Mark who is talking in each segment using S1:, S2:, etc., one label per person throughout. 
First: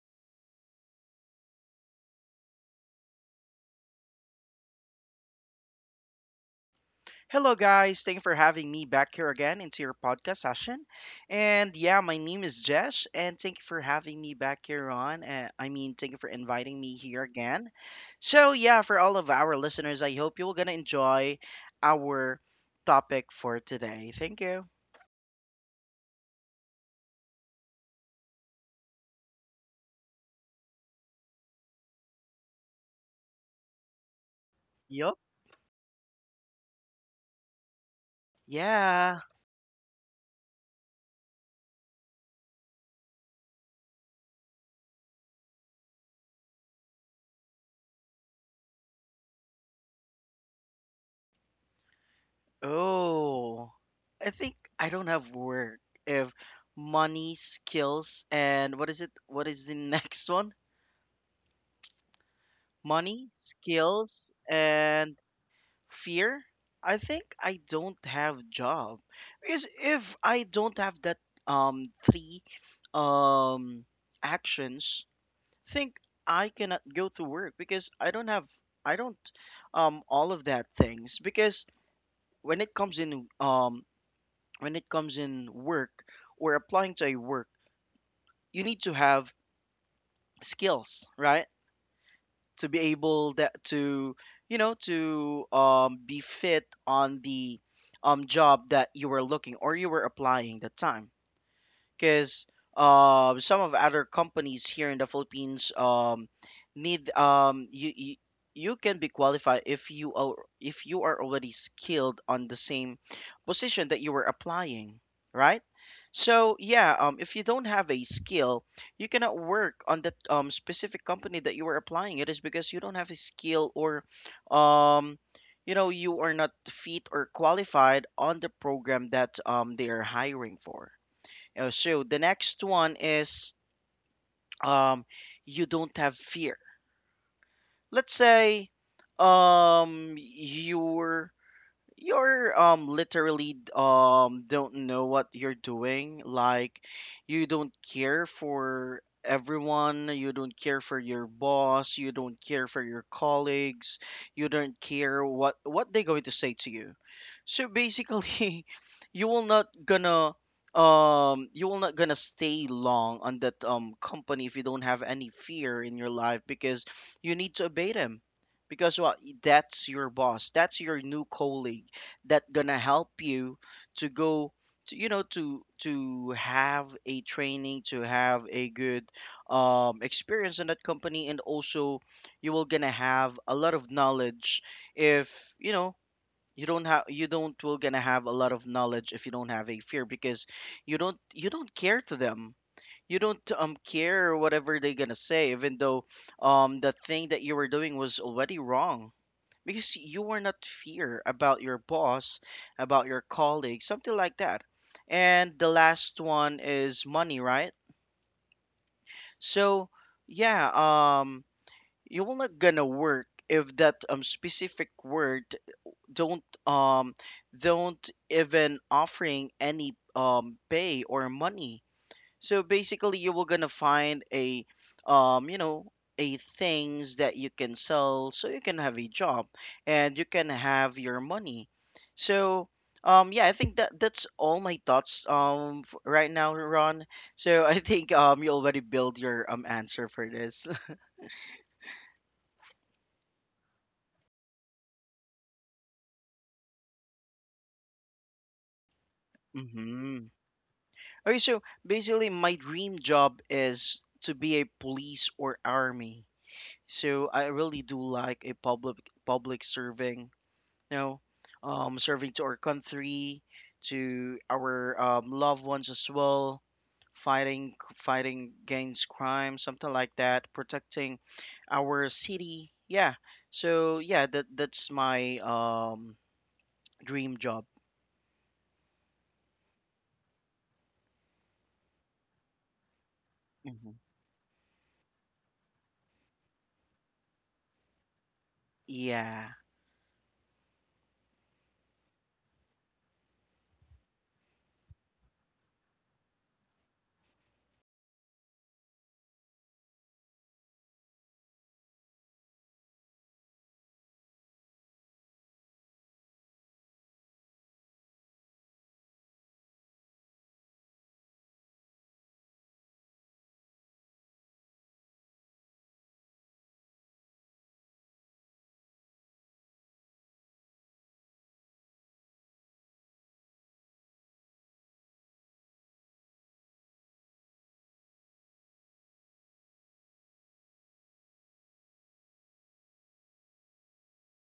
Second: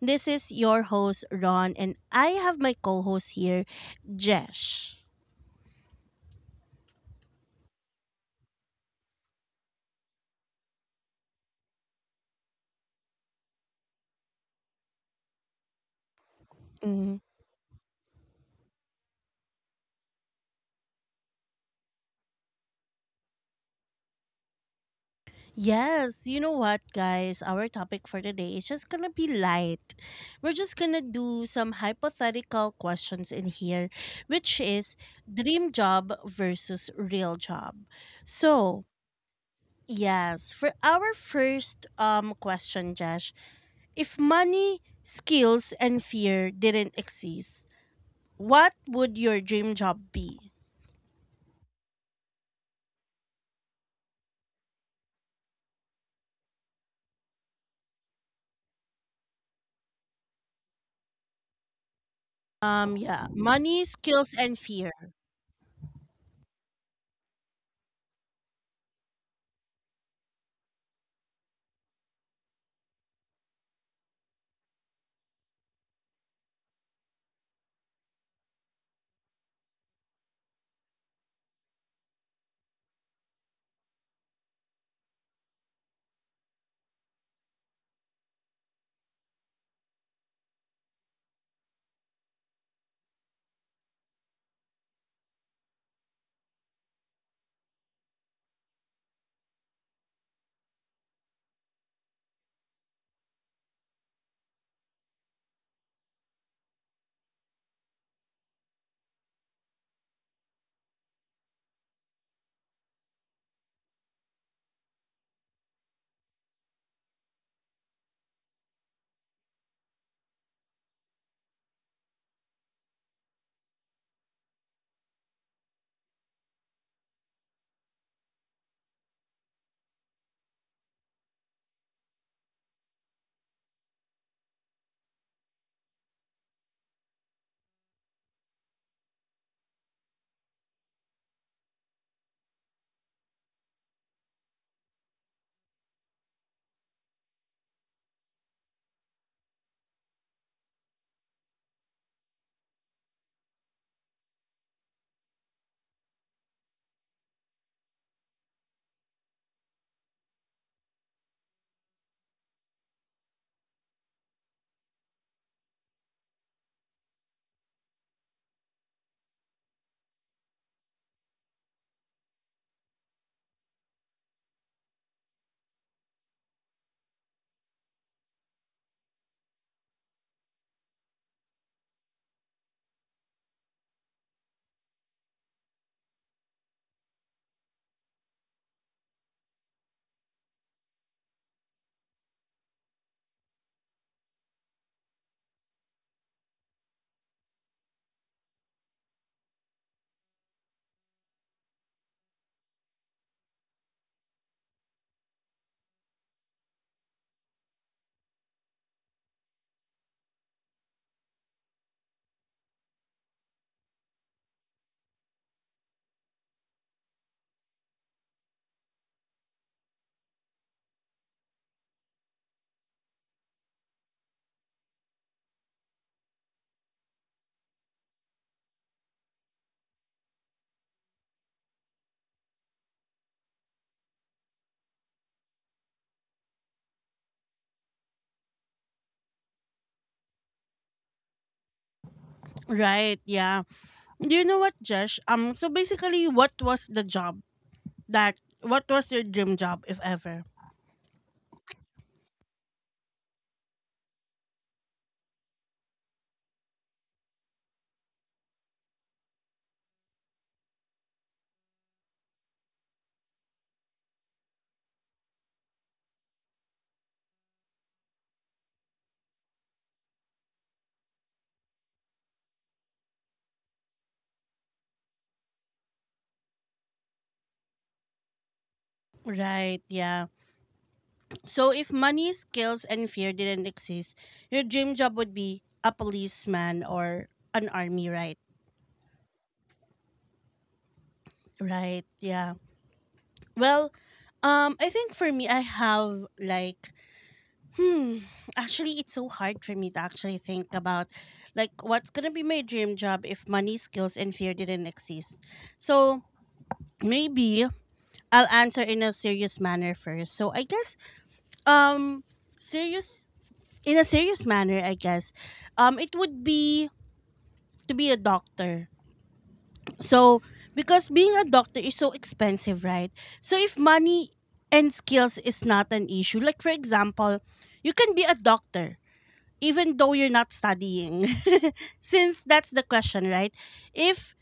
S1: This is your host, Ron, and I have my co host here, Jesh.
S2: Hello, guys. Thank you for having me back here again into your podcast session. And yeah, my name is Jesh, and thank you for having me back here on. Thank you for inviting me
S1: Mhm.
S2: here again. So, yeah, for all of our listeners, I hope you're going to enjoy our topic for today. Thank you.
S1: Yes, you know what, guys? Our topic for today is just gonna be light. We're just gonna do some hypothetical questions in here, which is
S2: Yup.
S1: dream job versus real job. So,
S2: Yeah.
S1: yes, for our first question, Jesh. If money, skills, and fear didn't exist, what would your dream job be?
S2: Oh, I think I don't have work if money, skills, and what is it? What is the next one?
S1: Yeah,
S2: Money,
S1: money,
S2: skills,
S1: skills, and fear.
S2: and fear? I think I don't have job. Because if I don't have that three um actions, think I cannot go to work because I don't have I don't all of that things because when it comes in um when it comes in work or applying to a work, you need to have skills, right? To be able that to be fit on the job that you were looking or you were applying that time because some of other companies here in the Philippines need um you can be qualified if you are already skilled on the same position that you were applying, right? So yeah, if you don't have a skill, you cannot work on that specific company that you were applying. It is because you don't have a skill, or um, you know, you are not fit or qualified on the program that they are hiring for. So the next one is um, you don't have fear. Let's say um, you're you're literally don't know what you're doing, like you don't care for everyone, you don't care for your boss, you don't care for your colleagues, you don't care what they're going to say to you. So basically you will not gonna you will not gonna stay long on that company if you don't have any fear in your life, because you need to obey them, because what, that's your boss, that's your new colleague that gonna help you to go to, you know, to have a training, to have a good experience in that company. And also you will gonna have a lot of knowledge if you know you don't have you don't will gonna have a lot of knowledge if you don't have a fear, because you don't care to them, you don't care whatever they're gonna say, even though the thing that you were doing was already wrong, because you were not fear about your boss, about your colleague, something like that. And the last one is money, right? So yeah, you're not gonna work if that specific word don't um don't even offering any pay or money. So basically, you were gonna find a, you know, a things that you can sell, so you can have a job and you can have your money. So, yeah, I think that that's all my thoughts, right now, Ron. So I think you already built your answer for this.
S1: Right, yeah. Do you know what, Josh? So basically, that, what was your dream job, if
S2: Mm-hmm.
S1: ever?
S2: Okay, so basically, my dream job is to be a police or army. So I really do like a public serving. You know, serving to our country, to our loved ones as well, fighting against crime, something like that, protecting our city. Yeah. So yeah, that that's my dream job.
S1: Right, yeah. So if money, skills, and fear didn't
S2: Hmm.
S1: exist, your dream job would be a policeman or an army, right?
S2: Yeah.
S1: Right, yeah. Well, I think for me, I have like hmm. Actually, it's so hard for me to actually think about like what's gonna be my dream job if money, skills, and fear didn't exist. So maybe I'll answer in a serious manner first. So I guess um serious in a serious manner, I guess. It would be to be a doctor. So because being a doctor is so expensive, right? So if money and skills is not an issue, like for example, you can be a doctor even though you're not studying since that's the question, right? If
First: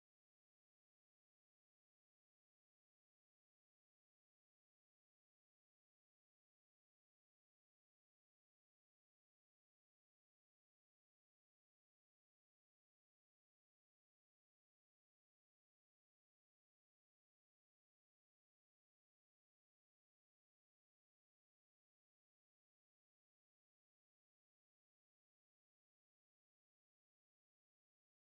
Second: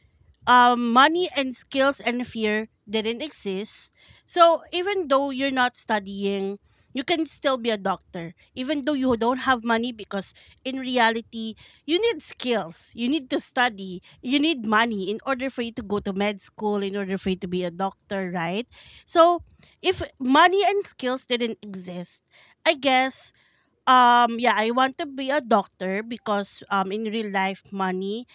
S1: money and skills and fear didn't exist, so even though you're not studying, you can still be a doctor even though you don't have money, because in reality you need skills, you need to study, you need money in order for you to go to med school, in order for you to be a doctor, right? So if money and skills didn't exist, I guess, yeah, I want to be a doctor because in real life money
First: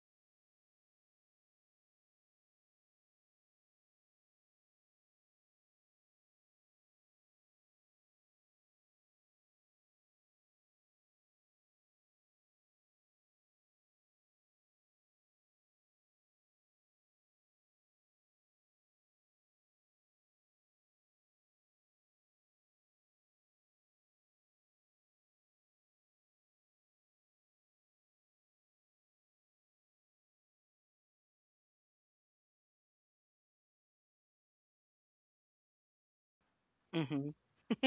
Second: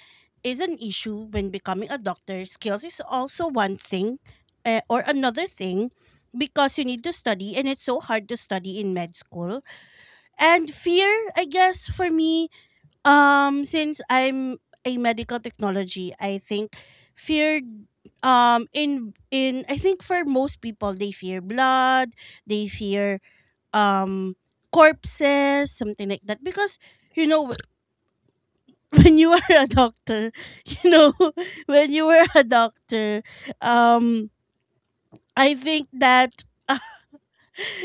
S1: is an issue when becoming a doctor. Skills is also one thing, or another thing, because you need to study and it's so hard to study in med school. And fear, I guess for me, since I'm a medical technology, I think fear in I think for most people they fear blood, they fear um corpses, something like that. Because you know when you are a doctor, you know when you were a doctor, um I think that
S2: Hmm.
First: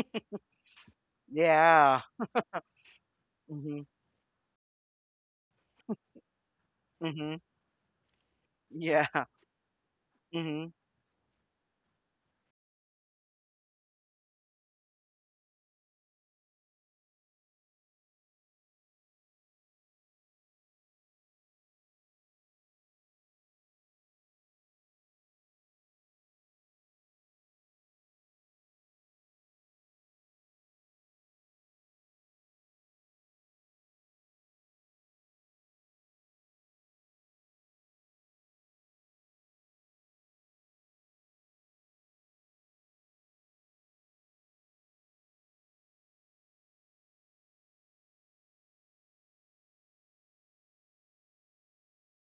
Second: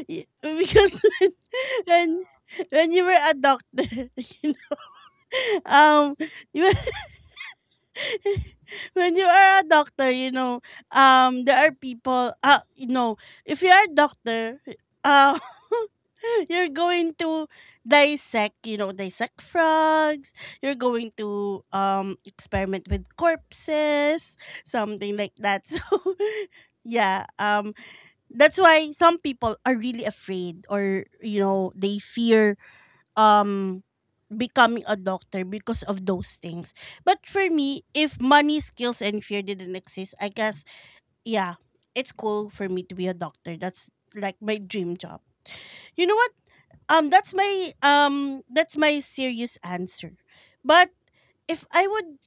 S1: because when
S2: Yeah.
S1: when when you were a
S2: Hmm.
S1: doctor, you know, um you
S2: Hmm.
S1: when
S2: Yeah.
S1: you are a doctor, you know,
S2: Hmm.
S1: there are people. You know, if you are a doctor, uh, you're going to dissect. You know, dissect frogs. You're going to experiment with corpses, something like that. So, yeah, that's why some people are really afraid, or you know, they fear um becoming a doctor because of those things. But for me, if money, skills, and fear didn't exist, I guess, yeah, it's cool for me to be a doctor. That's like my dream job. You know what? That's my serious answer. But if I would,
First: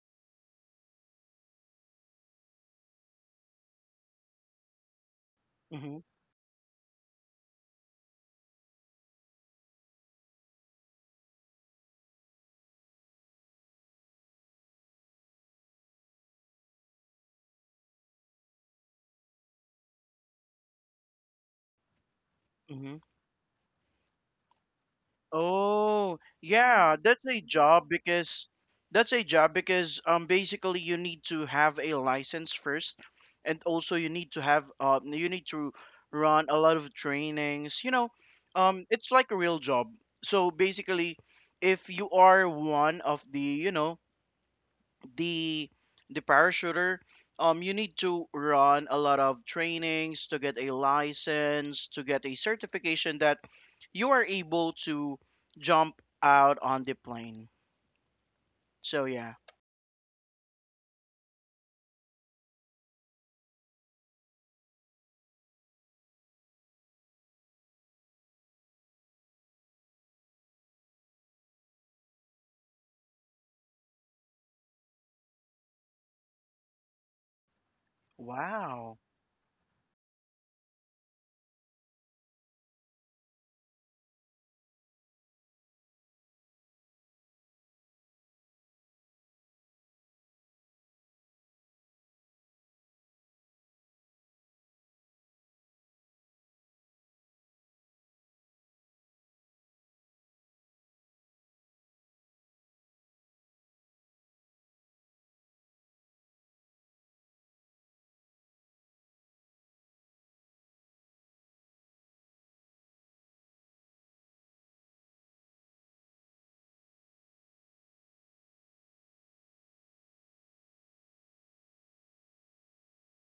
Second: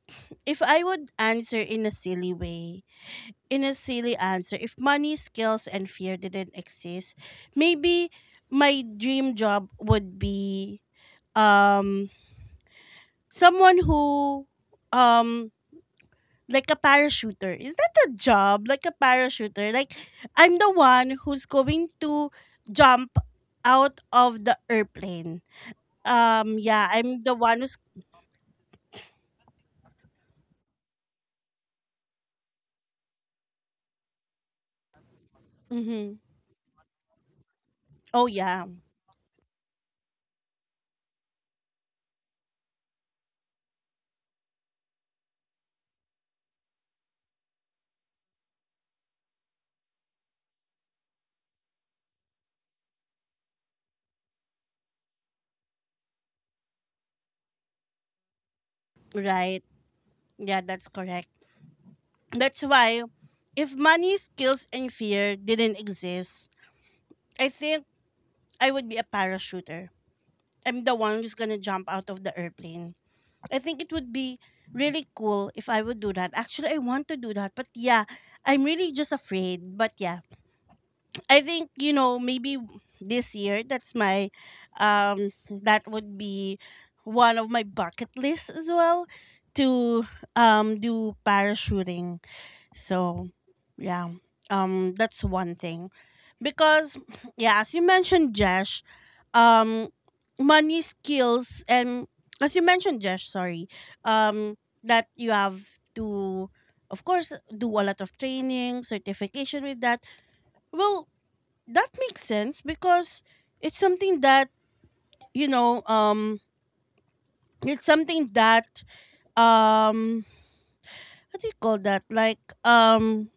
S1: if I would answer in a silly way, in a silly answer, if money, skills, and
S2: Hmm.
S1: fear didn't exist, maybe my dream job would be um someone who um like a parachuter. Is that a job? Like a parachuter? Like I'm the one who's going to
S2: Hmm.
S1: jump out of the airplane.
S2: Oh,
S1: Yeah,
S2: yeah, that's
S1: I'm the
S2: a
S1: one who's
S2: job because that's a job because basically you need to have a license first, and also you need to have you need to
S1: hmm.
S2: run a lot of trainings, you know.
S1: Oh yeah.
S2: It's like a real job. So basically, if you are one of the, you know, the the parachuter, you need to run a lot of trainings to get a license, to get a certification that you are able to jump out on the plane. So yeah.
S1: Right. Yeah, that's correct. That's why if money, skills and fear didn't exist, I think I would be a parachuter. I'm the one who's gonna jump out of the airplane. I think it would be really cool if I would do that. Actually, I want to do that, but yeah, I'm really
S2: Wow.
S1: just afraid. But yeah, I think you know maybe this year that's my um that would be one of my bucket lists as well to do parachuting. So yeah. That's one thing. Because yeah, as you mentioned, Jesh, um money skills and as you mentioned, Jesh, sorry, um that you have to, of course, do a lot of training, certification with that. Well, that makes sense because it's something that, you know, it's something that um what do you call that? Like um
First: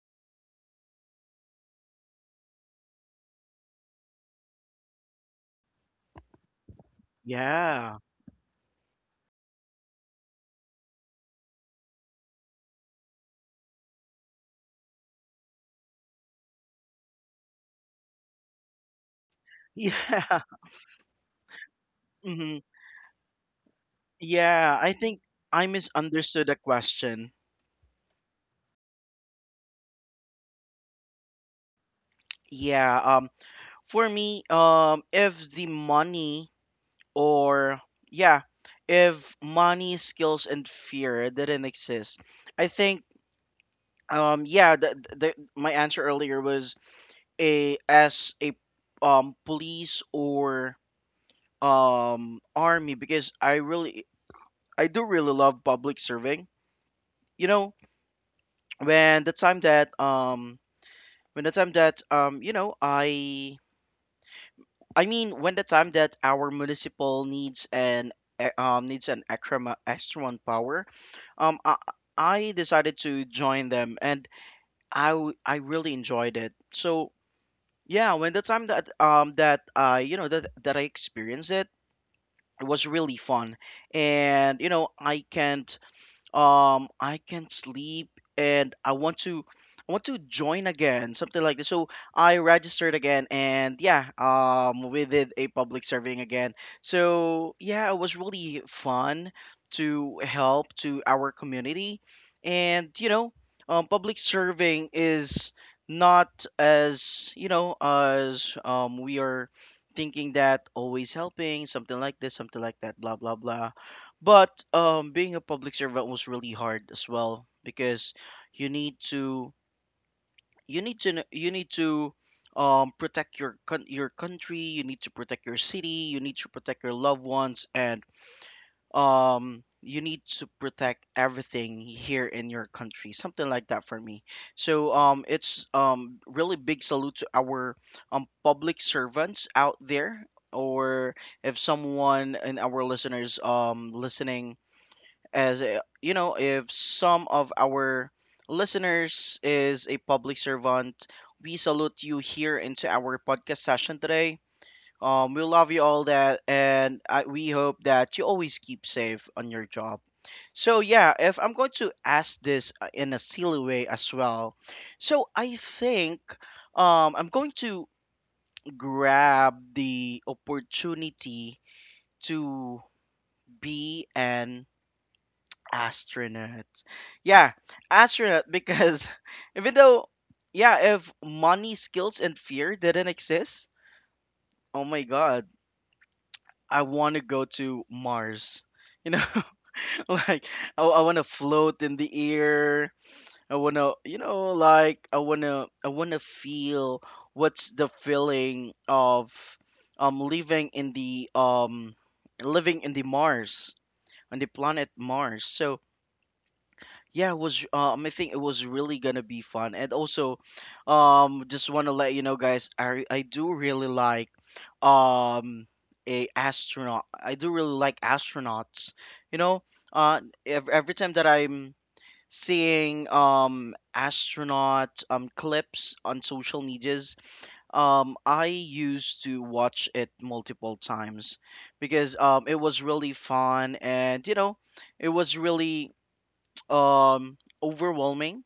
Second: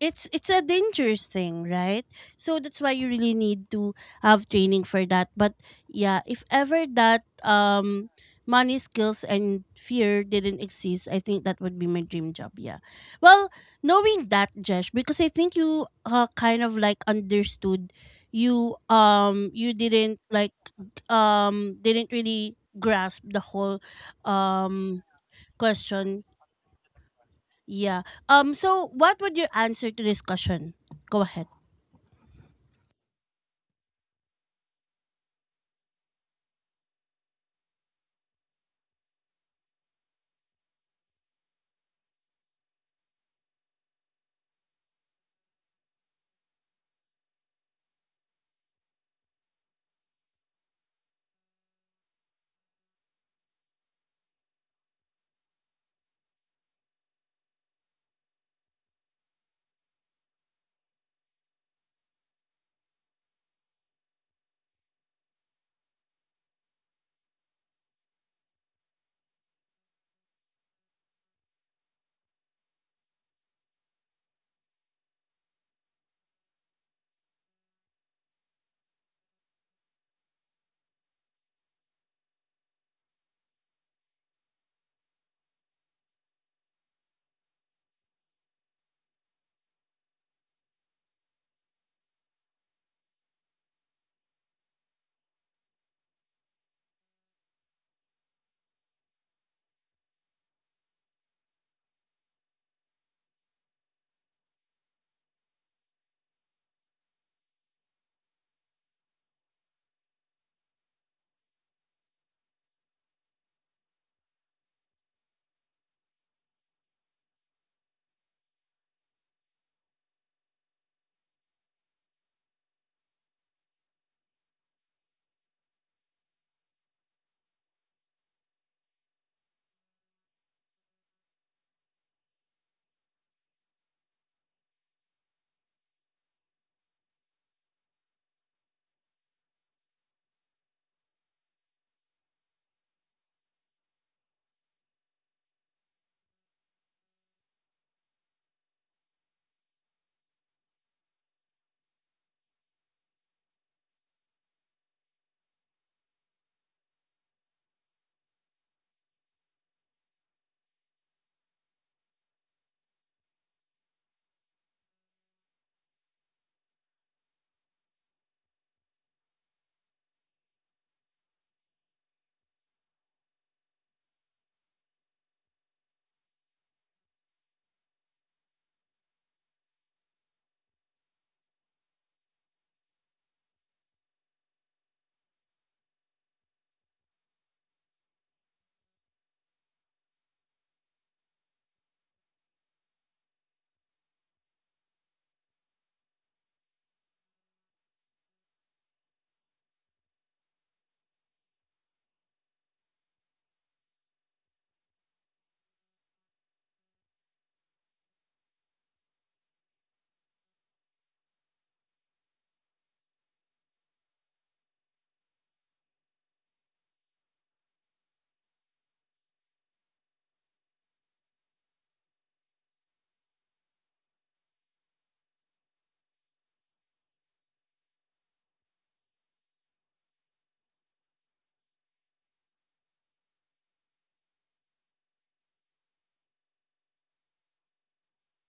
S1: it's a dangerous thing, right? So that's why you really need to have training for that. But yeah, if ever that
S2: Yeah.
S1: money skills and fear didn't exist, I think that would be my dream job. Yeah. Well, knowing that, Jesh, because I think you kind of like understood, you you didn't
S2: Yeah.
S1: like didn't really
S2: Hmm.
S1: grasp the whole
S2: Yeah. I
S1: um
S2: think I
S1: question,
S2: misunderstood the question.
S1: yeah. So what would your answer to this question? Go ahead.
S2: Yeah. For me, if the money or yeah, if money, skills, and fear didn't exist, I think yeah the my answer earlier was a as a police or army, because I do really love public serving. You know, when the time that um when the time that you know I mean when the time that our municipal needs an needs an extra man power, um I, I decided to join them, and I really enjoyed it. So yeah, when the time that I, you know, that that I experienced it, it was really fun. And you know, I can't I can sleep, and I want to join again, something like this. So I registered again, and yeah, we did a public serving again. So yeah, it was really fun to help to our community. And you know, public serving is not, as you know, as we are thinking that, always helping something like this, something like that, blah blah blah. But being a public servant was really hard as well, because you need to you need to protect your your country. You need to protect your city. You need to protect your loved ones, and you need to protect everything here in your country. Something like that for me. So it's really big salute to our public servants out there, or if someone in our listeners listening, as you know, if some of our listeners is a public servant, we salute you here into our podcast session today. We love you all that, and we hope that you always keep safe on your job. So yeah, if I'm going to ask this, in a silly way as well, so I think I'm going to grab the opportunity to be an astronaut. Yeah, astronaut because even though, yeah, if money, skills, and fear didn't exist, oh my god, I want to go to Mars. You know, like I want to float in the air. I want to, you know, like I want to feel what's the feeling of um living in the um living in the Mars, on the planet Mars. So, yeah, it was I think it was really gonna be fun. And also, just wanna let you know guys, I do really like um a astronaut. I do really like astronauts. You know, ev every time that I'm seeing astronaut clips on social medias, I used to watch it multiple times because it was really fun, and you know, it was really um overwhelming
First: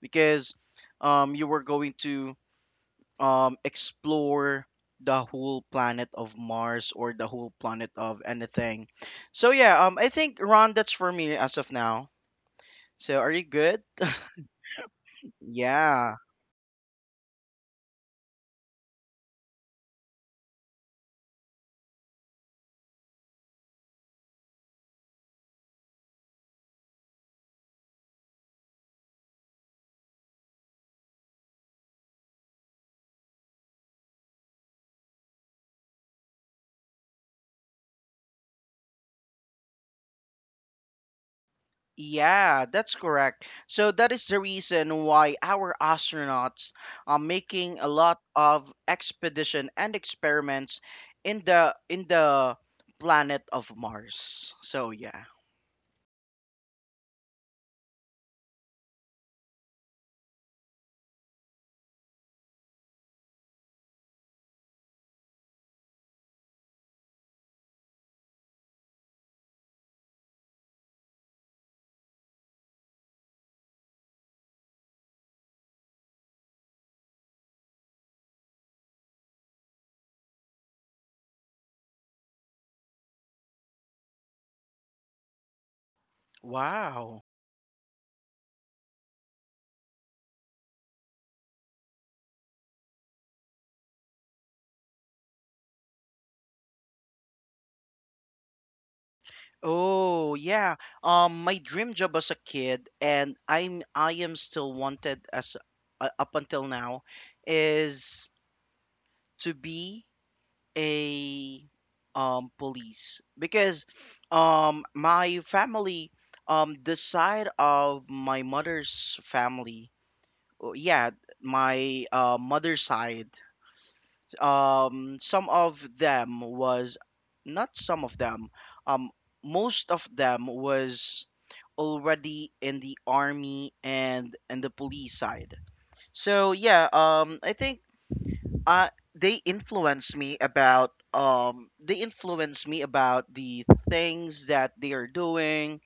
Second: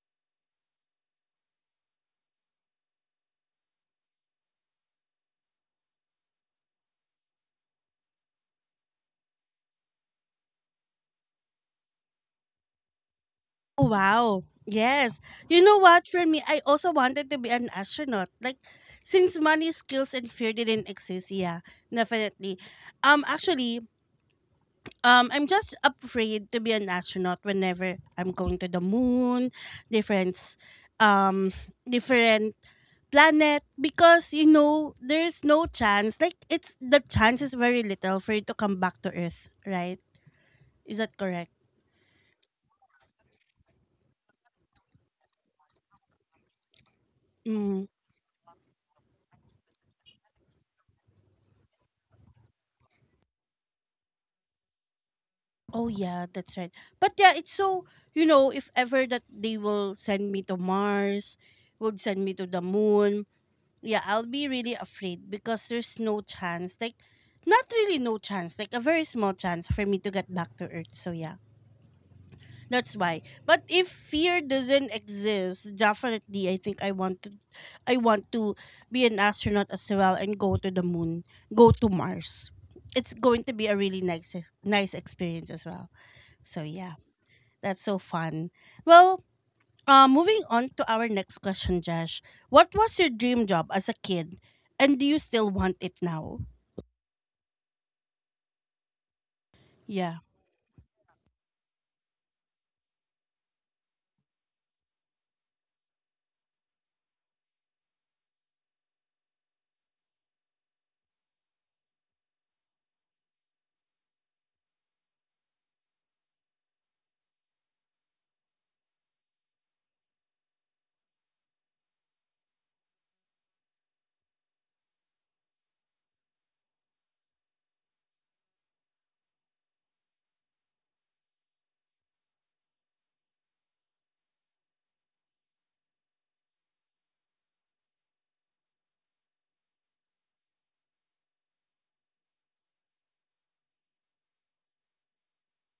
S2: because you were going to explore the whole planet of Mars, or the whole planet of anything. So yeah, I think, Ron, that's for me as of now. So are you good?
S1: Oh, wow. Yes. You know what?
S2: Yeah.
S1: For me, I also wanted to be an astronaut. Like, since money, skills, and fear didn't exist, yeah, definitely. Um, actually, I'm just afraid to be an astronaut whenever I'm going to the moon, different, s- um, different planet, because you know there's no chance, like it's the chance is very little for you to come back to earth, right? Is that correct?
S2: Yeah, that's correct. So that is the reason why our astronauts are making
S1: Mm.
S2: a lot of expedition and experiments in the planet of Mars. So yeah.
S1: Oh yeah, that's right. But yeah, it's so, you know, if ever that they will send me to Mars, would send me to the moon, yeah, I'll be really afraid because there's no chance, like not really no chance, like a very small chance for me to get back to Earth. So yeah. That's why. But if fear doesn't exist, definitely I think I want to be an astronaut as well and go to the moon, go to Mars. It's going to be a really nice nice experience as well. So yeah,
S2: Wow.
S1: that's so fun. Well, moving on to our next question, Josh. What was your dream job as a kid, and do you still want it now? Yeah.
S2: Oh, yeah. My dream job as a kid, and I am still wanted as, up until now, is to be a police, because my family, the side of my mother's family, oh, yeah, my mother's side, some of them was not some of them, um most of them, was already in the army and the police side. So yeah, I think uh they influence me about the things that they are doing,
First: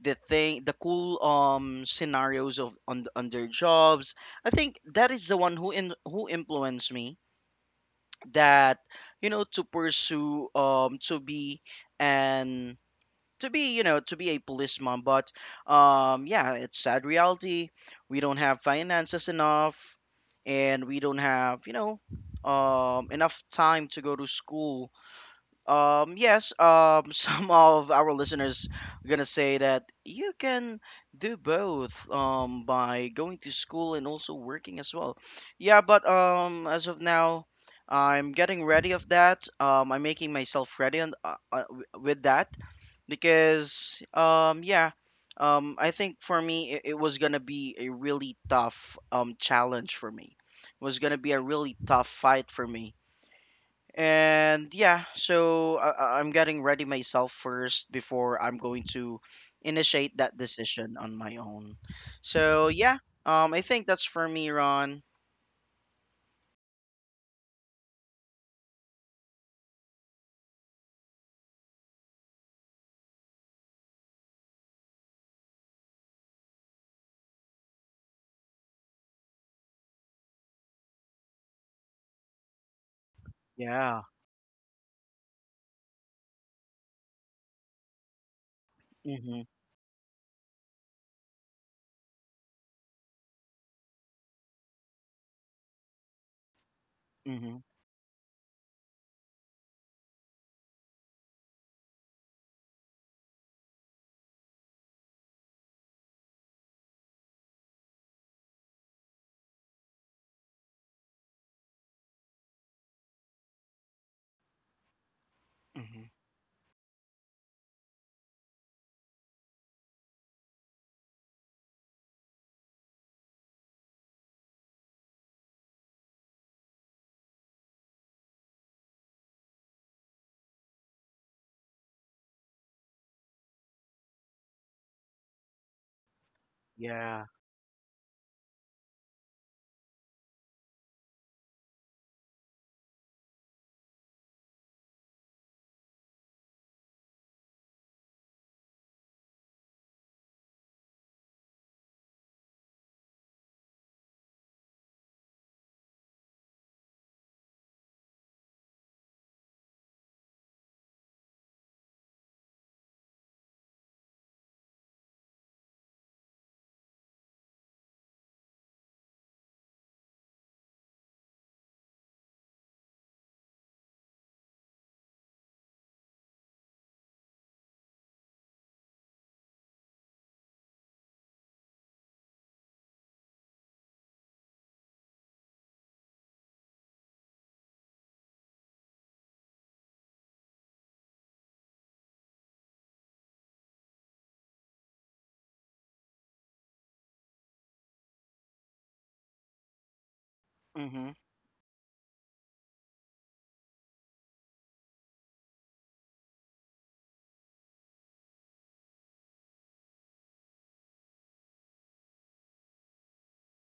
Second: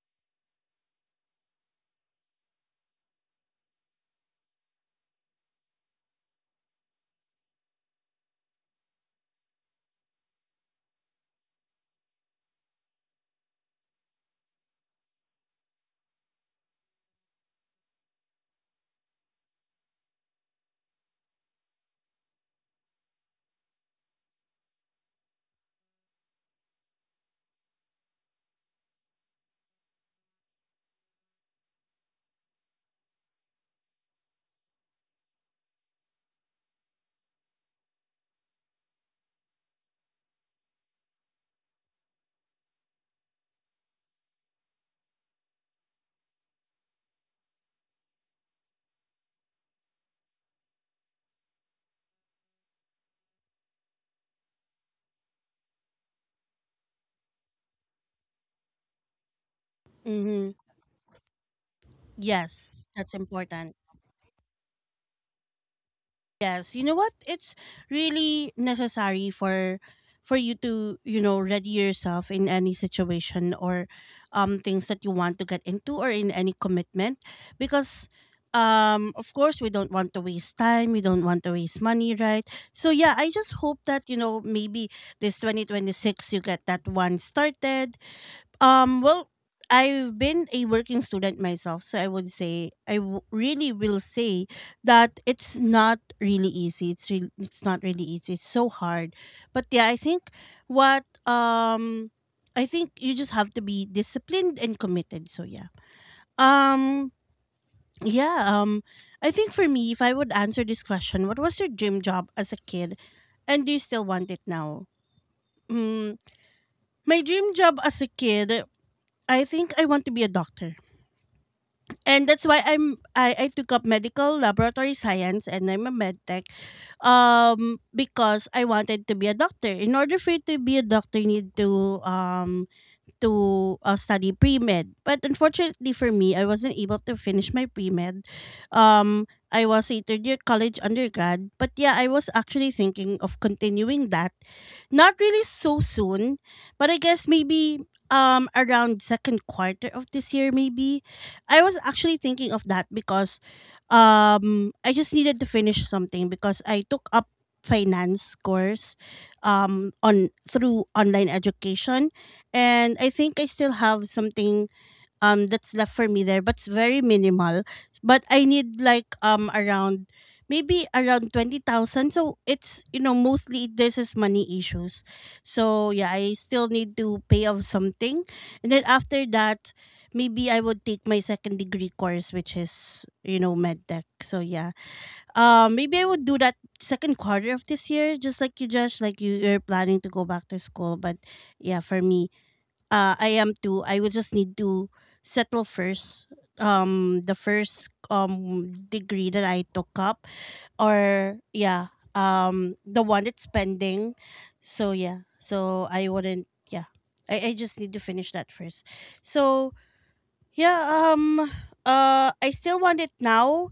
S2: the cool scenarios of on their jobs. I think that is the one who influenced me that, you know, to pursue, and to be, you know, to be a policeman. But yeah, it's sad reality, we don't have finances enough, and we don't have, you know, enough time to go to school. Yes, some of our listeners are gonna say that you can do both, by going to school and also working as well. Yeah, but as of now, I'm getting ready of that. I'm making myself ready on with that, because yeah, I think for me it was gonna be a really tough challenge for me. It was gonna be a really tough fight for me. And yeah, so I'm getting ready myself first before I'm going to initiate that
S1: Mhm.
S2: decision on my own. So
S1: Yes,
S2: yeah,
S1: that's
S2: I
S1: important.
S2: think that's for me, Ron.
S1: Yes, you know what? It's really necessary for you to, you know, ready yourself in any situation or things that you want to get into or in any commitment, because of course we don't want to waste time, we don't want to waste money, right? So yeah, I just hope
S2: Yeah.
S1: that, you know, maybe this 2026 you get that one started, well,
S2: Mhm.
S1: I've been a working student myself, so I would say I w- really will say that it's not really easy. It's
S2: Mhm.
S1: not really easy. It's so hard. But yeah, I think what I think you just have to be disciplined and committed. So yeah. Um yeah, um I think for me, if I would answer this question, what was your dream job as a kid and do you still want it now?
S2: Mhm.
S1: Mm, my dream job as a kid, I think I want to be a doctor, and that's why I took up medical laboratory science and I'm a med tech because I wanted to be a doctor. In order for you to be a doctor, you need to to study pre-med. But unfortunately for me, I wasn't able to
S2: Yeah.
S1: finish my pre-med. Um, I was a third year college undergrad. But yeah, I was actually thinking of continuing that. Not really so soon, but I guess maybe around second quarter of this year maybe. I was actually thinking of that because I just needed to finish something because I took up finance course on through online education, and I think I still have something that's left for me there, but it's very minimal. But I need like around maybe around 20,000. So it's you know mostly this is money issues. So yeah, I still need to pay off something, and then after that, maybe I would take my second degree course, which is you know med tech. So yeah, maybe I would do that second quarter of this year, just like you, Josh, you're planning to go back to school, but yeah, for me I am too. I will just need to settle first. The first degree that I took up,
S2: Mhm.
S1: or yeah, the one that's pending. So yeah, so I wouldn't. Yeah, I just need to finish that first. So yeah, um I still want it now.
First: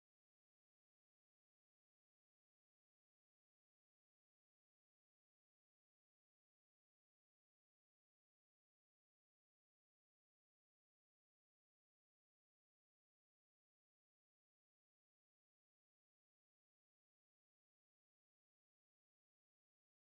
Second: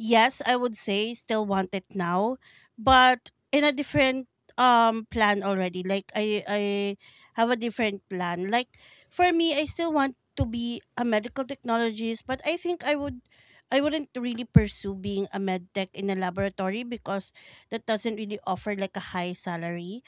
S1: Yes, I would say still want it now, but in a different plan already. Like I have a different plan. Like for me, I still want to be a medical technologist, but I think I wouldn't really pursue being a med tech in a laboratory because that doesn't really offer like a high salary.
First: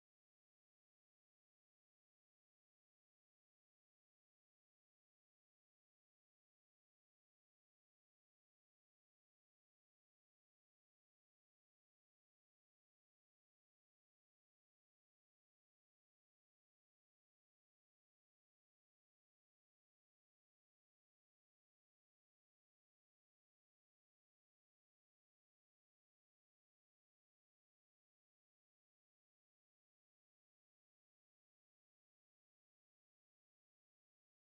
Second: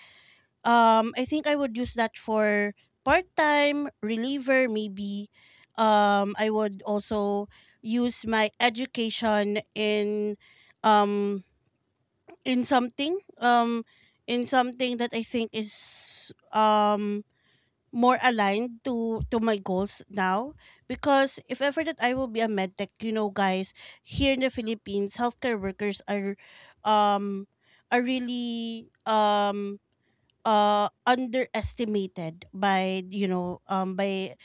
S1: I think I would use that for part-time reliever maybe. I would also use my education um in something um in something that I think is more aligned to my goals now because if ever that I will be a medtech, you know guys, here in the Philippines, healthcare workers um are really underestimated by by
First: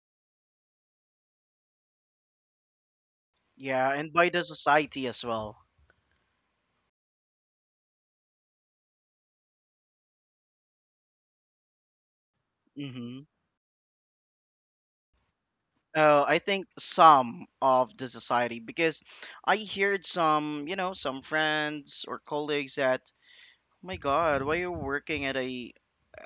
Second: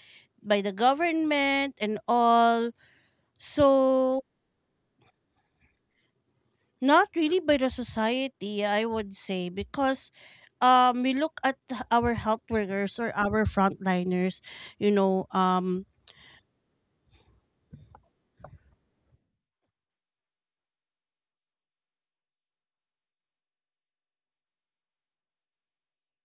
S1: by the government and all,
S2: Yeah, and
S1: so
S2: by the society as well.
S1: not really by the society, I would say, because we look at our health workers or
S2: Mhm.
S1: our frontliners, you know um
S2: I think some of the society because I heard some friends or colleagues that, my God, why you working at a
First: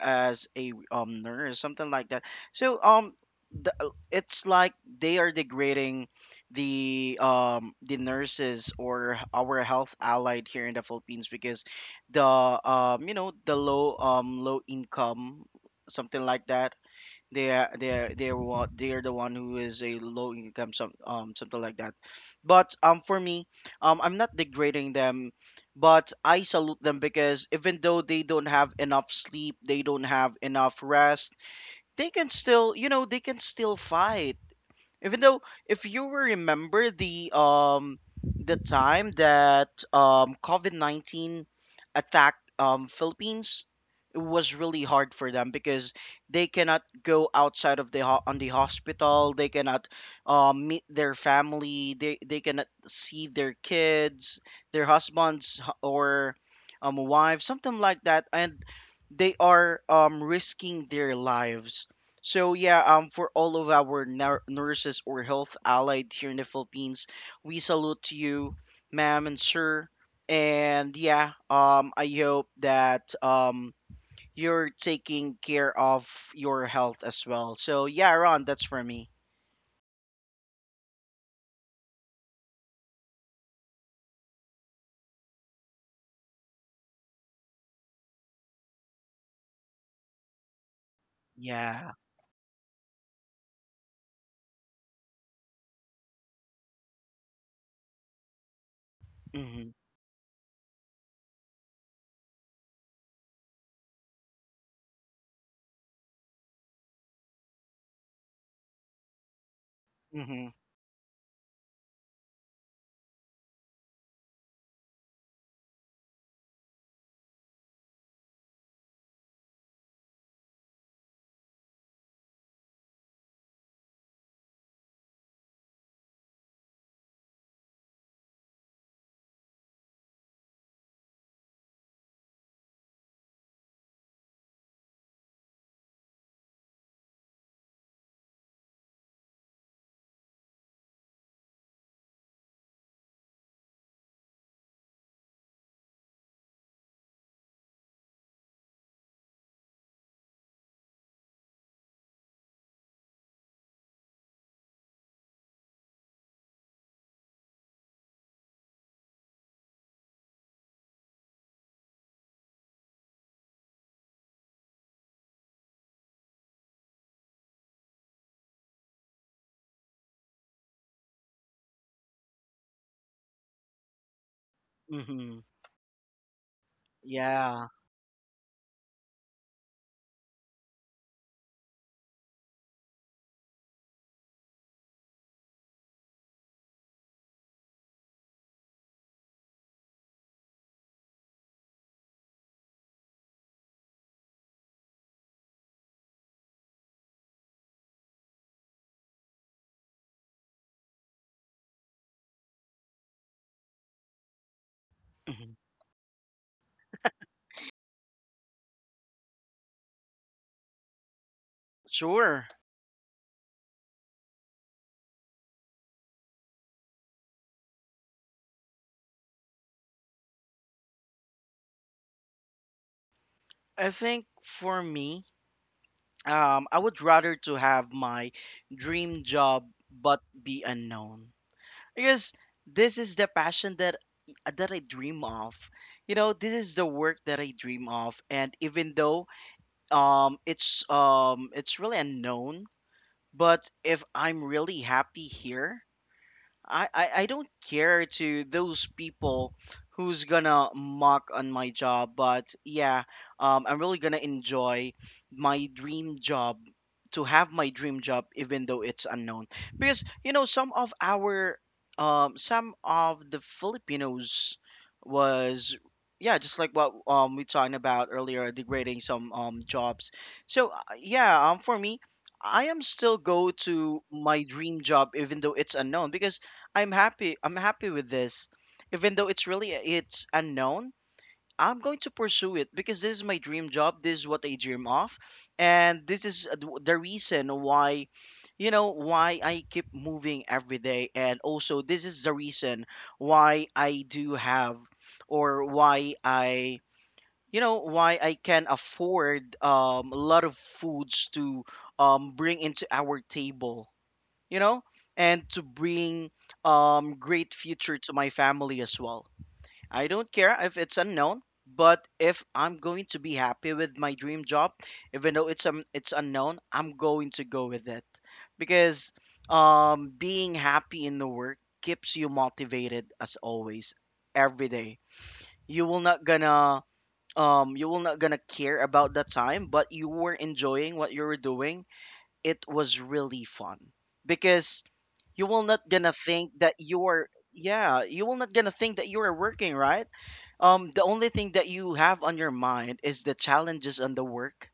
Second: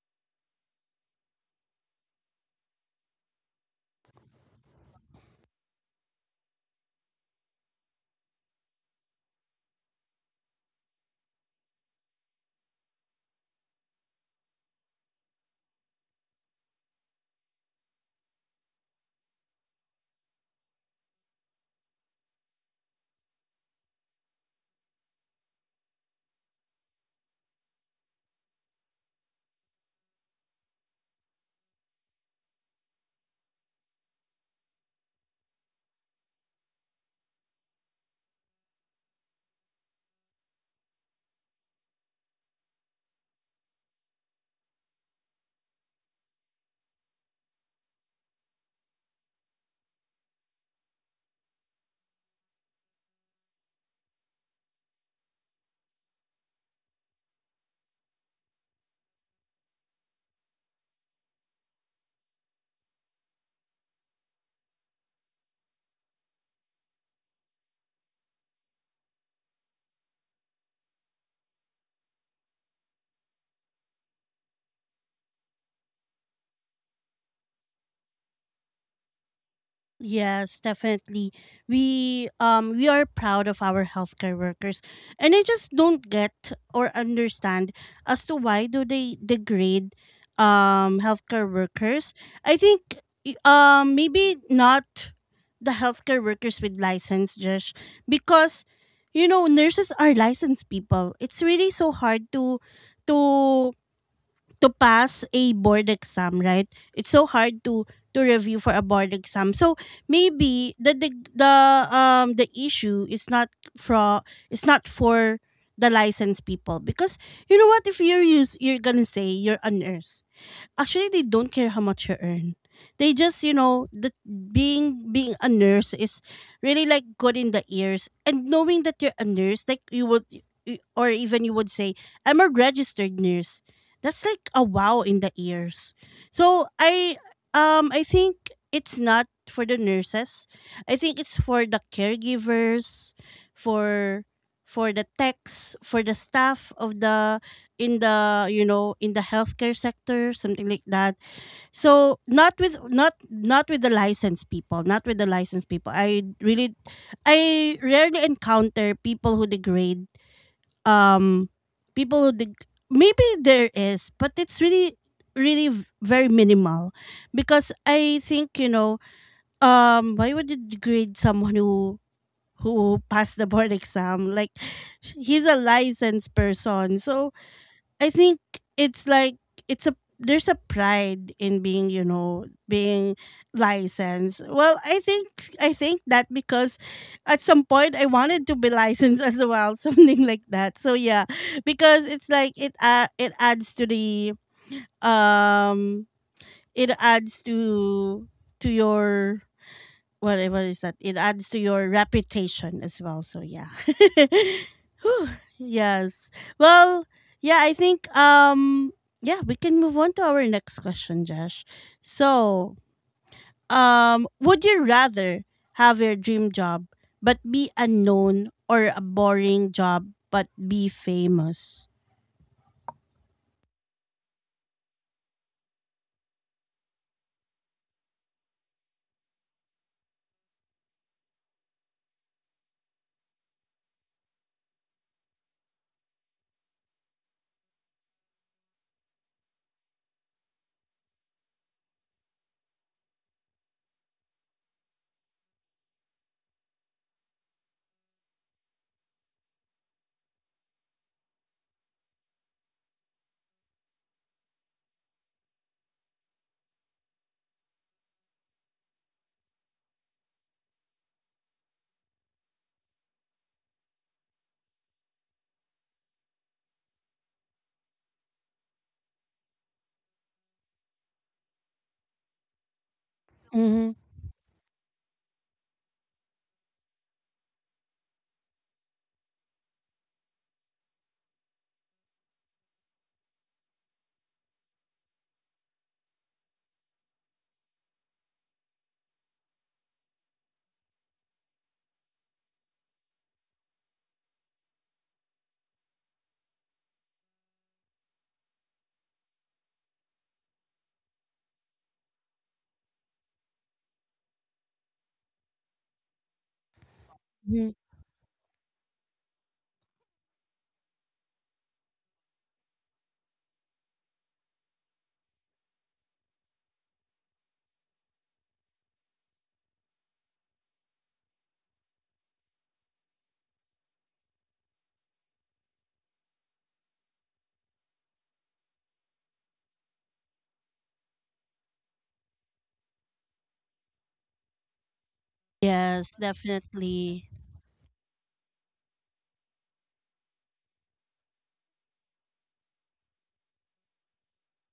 S2: as a nurse, something like that. So it's like they are degrading the nurses or our health allied here in the Philippines, because the you know the low income, something like that. They are they are they are what they are the one who is a low income, something like that. But for me, I'm not degrading them, but I salute them, because even though they don't have enough sleep, they don't have enough rest, they can still fight. Even though, if you will remember, the time that COVID-19 attacked Philippines, it was really hard for them, because they cannot go outside of the ho- on the hospital. They cannot meet their family, they cannot see their kids, their husbands or wives, something like that. And they are risking their lives. So yeah, for all of our nurses or health allied here in the Philippines, we salute to you, ma'am and sir. And yeah, I hope that you're taking care of your health as well. So yeah, Ron, that's for me.
S1: yes, definitely. We are proud of our healthcare workers. And I just don't get or understand as to why do they degrade healthcare
S2: Yeah.
S1: workers. I think maybe not the healthcare workers with license, just because, you know,
S2: Mhm.
S1: nurses are licensed people. It's really so hard to to pass a board exam, right? It's so hard to review for a board exam. So
S2: Mhm.
S1: maybe the the issue is not for, it's not for the licensed people, because you know, what if you're gonna say you're a nurse. Actually, they don't care how much you earn. They just, you know, that being a nurse is really like good in the ears, and knowing that you're a nurse, like you would, or even you would say, "I'm a registered nurse." That's like a wow in the ears. So I think it's not for the nurses. I think it's for the caregivers, for for the techs, for the staff of the, in the, you know, in the healthcare sector, something like that. So not with, not with the licensed people, not with the licensed people. I really, I rarely encounter people who degrade um people who maybe there is, but it's really really very minimal, because I think, you know, why would you degrade someone who passed the board exam, like,
S2: Mhm.
S1: he's a licensed person. So
S2: Yeah.
S1: I think it's like, it's a there's a pride in being, you know, being licensed. Well, I think, I think that because at some point I wanted to be licensed as well, something like that. So yeah, because it's like it adds to the um it adds to your, what is that? It adds to your reputation as well. So yeah. Whew,
S2: Mhm.
S1: yes. Well, yeah, I think yeah, we can move on to our next question, Josh.
S2: Sure.
S1: So, would you rather have your dream job but be unknown, or a boring job but be famous?
S2: I think for me, I would rather to have my dream job but be unknown, because this is the passion that I dream of. You know, this is the work that I dream of, and even though it's really unknown, but if I'm really happy here, I don't care to those people who's gonna mock on my job. But yeah, I'm really gonna enjoy my dream job, to have my dream job even though it's unknown, because you know, some of the Filipinos was, yeah, just like what we talking about earlier, degrading some jobs. So yeah, for me, I am still go
S1: Mhm.
S2: to my dream job even though it's unknown, because I'm happy. I'm happy with this. Even though it's really, it's unknown, I'm going to pursue it because this is my dream job. This is what I dream of, and this is the reason why I keep moving every day. And also, this is the reason why I do have, or why I can afford a lot of foods to bring into our table, you know, and to bring great
S1: Mhm.
S2: future to my family as well. I don't care if it's unknown, but if I'm going to be happy with my dream job, even though it's unknown, I'm going to go with it, because being happy in the work keeps you motivated, as always, every day. You will not gonna you will not gonna care about the time, but you were enjoying what you were doing. It was really fun, because you will not gonna
S1: Yes,
S2: think that you're
S1: definitely.
S2: yeah you will not gonna think that you are working, right? The only thing that you have on your mind is the challenges on the work,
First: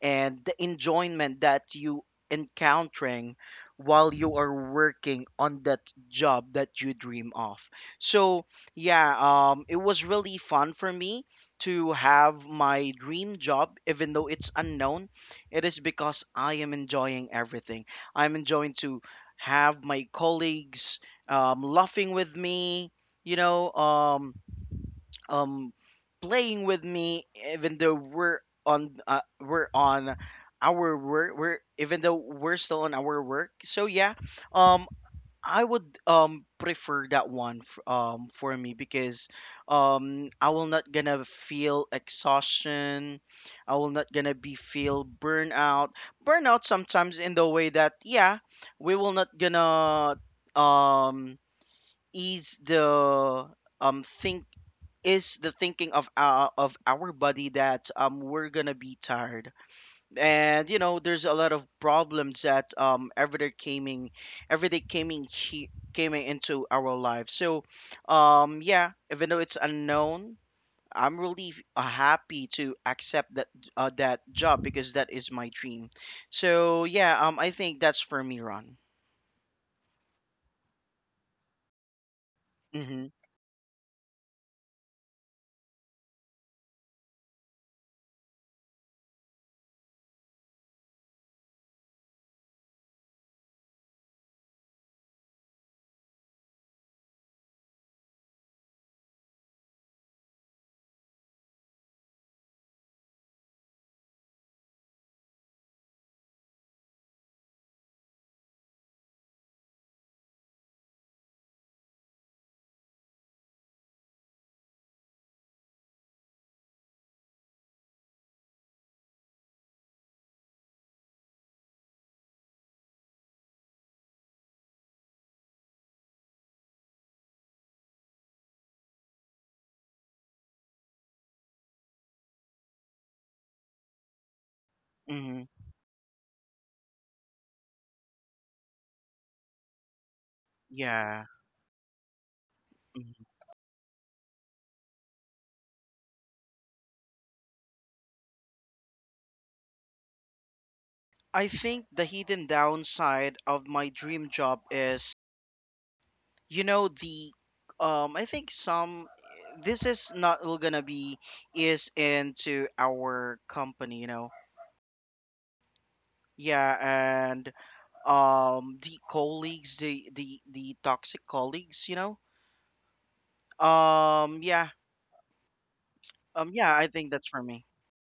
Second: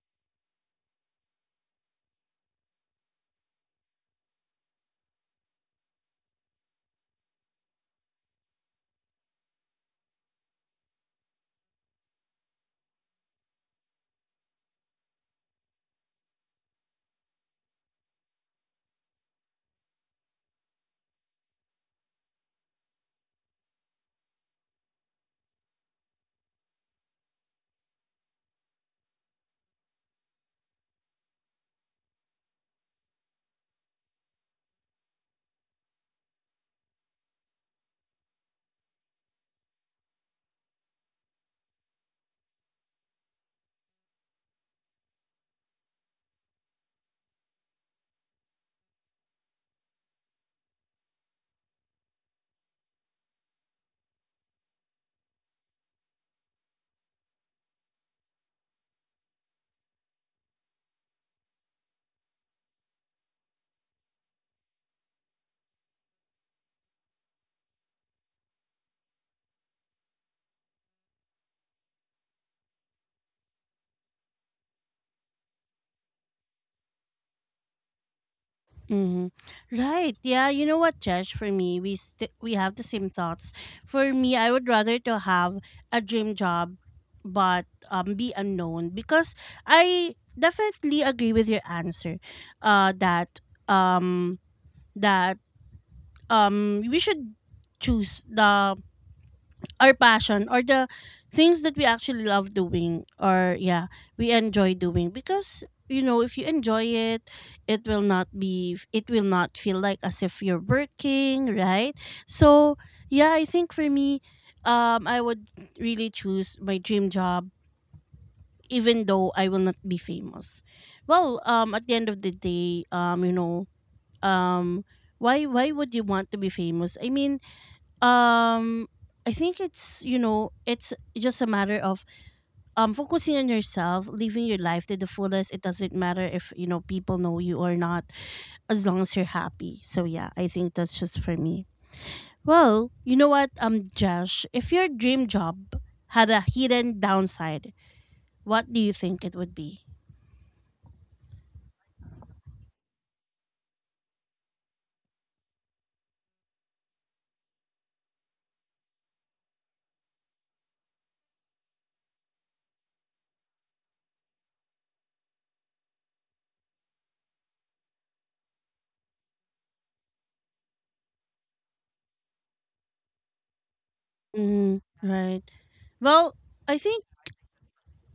S2: and the enjoyment that you encountering while you are working on that job that you dream of. So yeah, it was really fun for me to have my dream job, even though it's unknown. It is because I am enjoying everything. I'm enjoying to have my colleagues laughing with me. You know, um playing with me, even though we're on our work. We're Even though we're still on our work, so yeah, um I would prefer that one, for me, because I will not gonna feel exhaustion. I will not gonna be feel burnout. Burnout sometimes, in the way that, yeah, we will not gonna um ease the thinking, is the thinking of our body that we're gonna be tired. And you know, there's a lot of problems that everyday coming, he came into our life. So yeah, even though it's unknown, I'm really happy to accept that job, because that is my dream. So yeah, I think that's for me, Ron.
S1: Mm-hmm. Right. Yeah. You know what, Josh? For me, we we have the
S2: Mm-hmm.
S1: same thoughts. For me, I would rather to have a dream job, but be unknown, because I definitely agree with your answer. That um that we should choose the, our passion, or the things that we actually love doing, or yeah, we enjoy doing, because you know, if you enjoy it, it will not be it will not feel like as if you're working, right? So yeah, I think for me, I would really choose my dream job, even though I will not be famous. Well, at the end of the day, um why would you want to be famous? I mean, um, I think it's, you know, it's just a matter of focusing on yourself, living your life to the
S2: Mm-hmm.
S1: fullest. It doesn't matter if, you know, people know you or not, as long as you're happy. So yeah, I think that's just
S2: Yeah.
S1: for me. Well, you
S2: Mhm.
S1: know what, Josh, if your dream job had a hidden downside, what do you think it would be?
S2: I think the hidden downside of my dream job is, you know, the, I think some, this is not all gonna be, is into our company, you know. Yeah. And the colleagues, the toxic colleagues, you know. Yeah.
S1: Mm, right. Well,
S2: Yeah,
S1: I
S2: I
S1: think
S2: think that's for me.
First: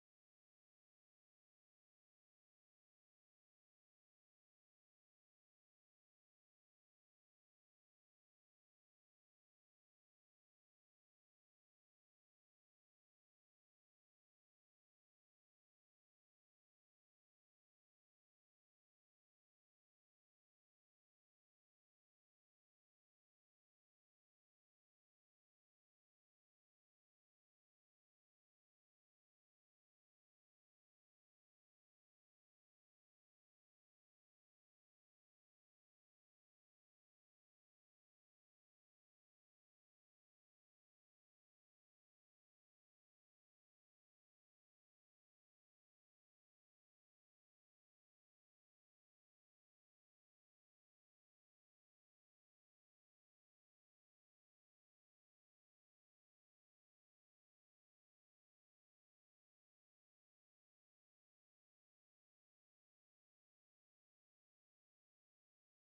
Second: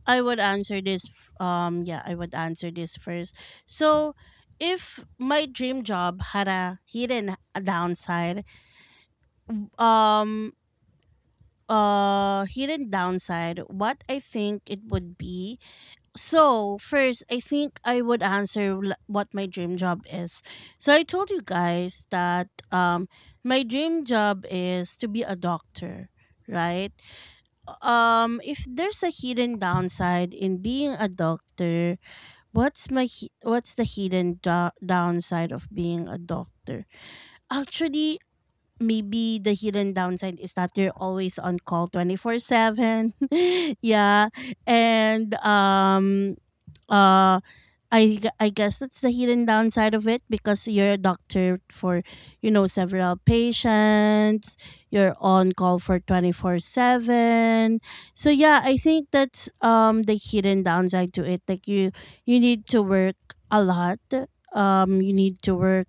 S1: I would answer this. Yeah, I would answer this first. So, if my dream job had a um, hidden downside, what I think it would be. So, first, I think I would answer what my dream job is. So, I told you guys that my dream job is to be a doctor, right? If there's a hidden downside in being a doctor, what's my what's the hidden downside of being a doctor? Actually, maybe the hidden downside is that you're always on call 24/7. Yeah. And uh I, I guess that's the hidden downside of it, because you're a doctor for, you know, several patients. You're on call for 24/7. So yeah, I think that's the hidden downside to it. Like, you need to work a lot. You need to work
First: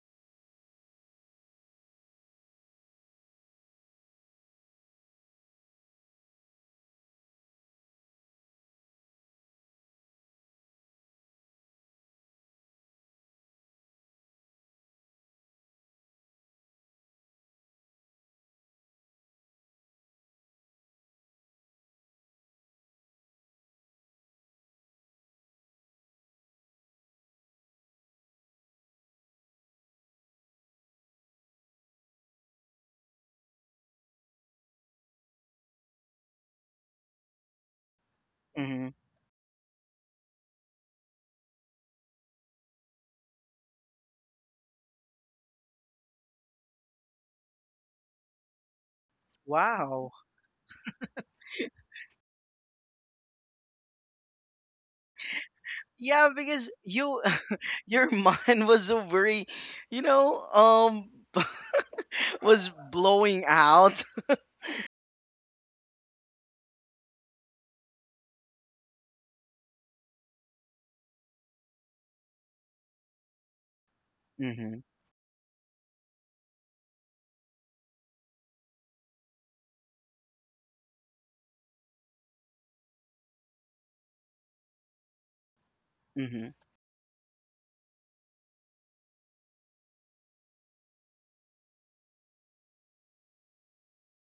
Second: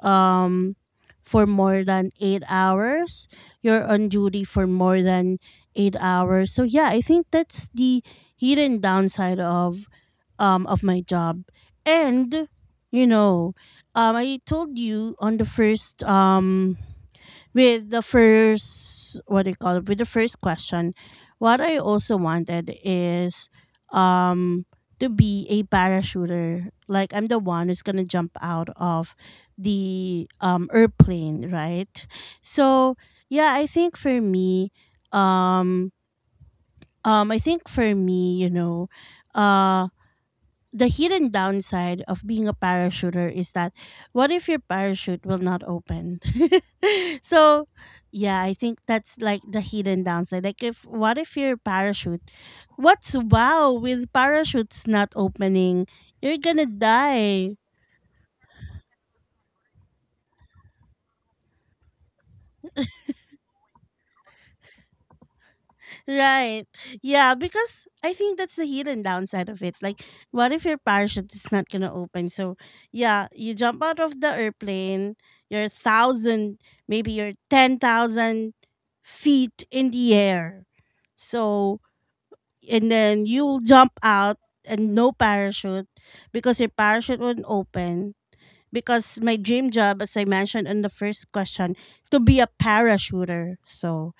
S1: um for more than 8 hours. You're on duty for more than 8 hours. So yeah, I think that's the hidden downside of my job. And you know, I told you on the first with the first, what do you call it, with the first question, what I also wanted is um to be a parachuter, like I'm the one who's gonna jump out of the airplane right? So yeah, I think for me, um I think for me, you know,
S2: Hmm.
S1: uh the hidden downside of being a parachuter is that, what if your parachute will not open? So, yeah, I think that's like the hidden
S2: Wow.
S1: downside. Like, if, what if your parachute, what's wow with parachutes not opening?
S2: Yeah,
S1: You're going to
S2: because you
S1: die.
S2: your mind was so very, you know, was blowing out.
S1: Right. Yeah, because I think that's the hidden downside of it. Like, what if your parachute is not gonna open? So, yeah, you jump out of the
S2: Hmm.
S1: airplane, you're thousand, maybe you're 10,000 feet in the air. So, and then you'll jump out and no parachute,
S2: Hmm.
S1: because your parachute won't open. Because my dream job, as I mentioned in the first question, to be a parachuter. So,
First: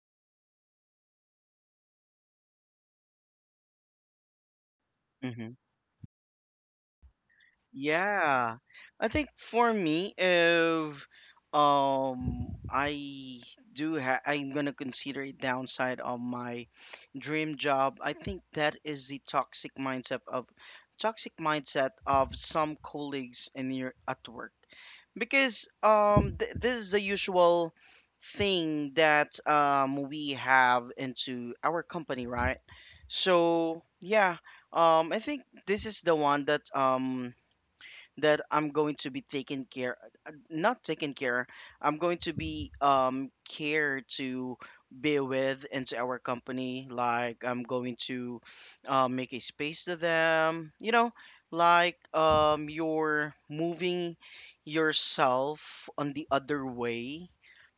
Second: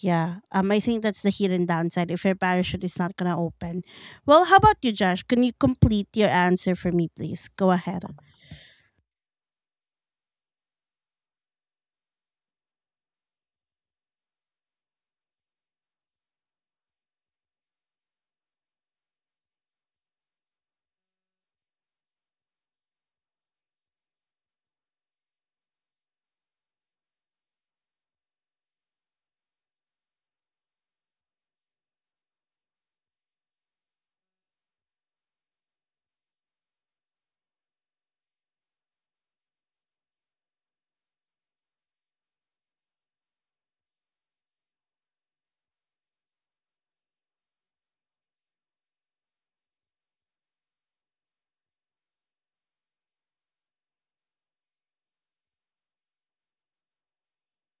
S1: yeah. I think that's the hidden downside if your parachute is not gonna open. Well, how about you, Josh? Can you complete your answer for me, please? Go ahead.
S2: Yeah. I think for me, if I do ha I'm gonna consider a downside of my dream job, I think that is the toxic mindset of, some colleagues in your at work. Because th this is the usual thing that we have into our company, right? So yeah, I think this is the one that that I'm going to be taken care, not taken care, I'm going to be cared to be with into our company, like I'm going to, make a space to them, you know, like you're moving yourself on the other way,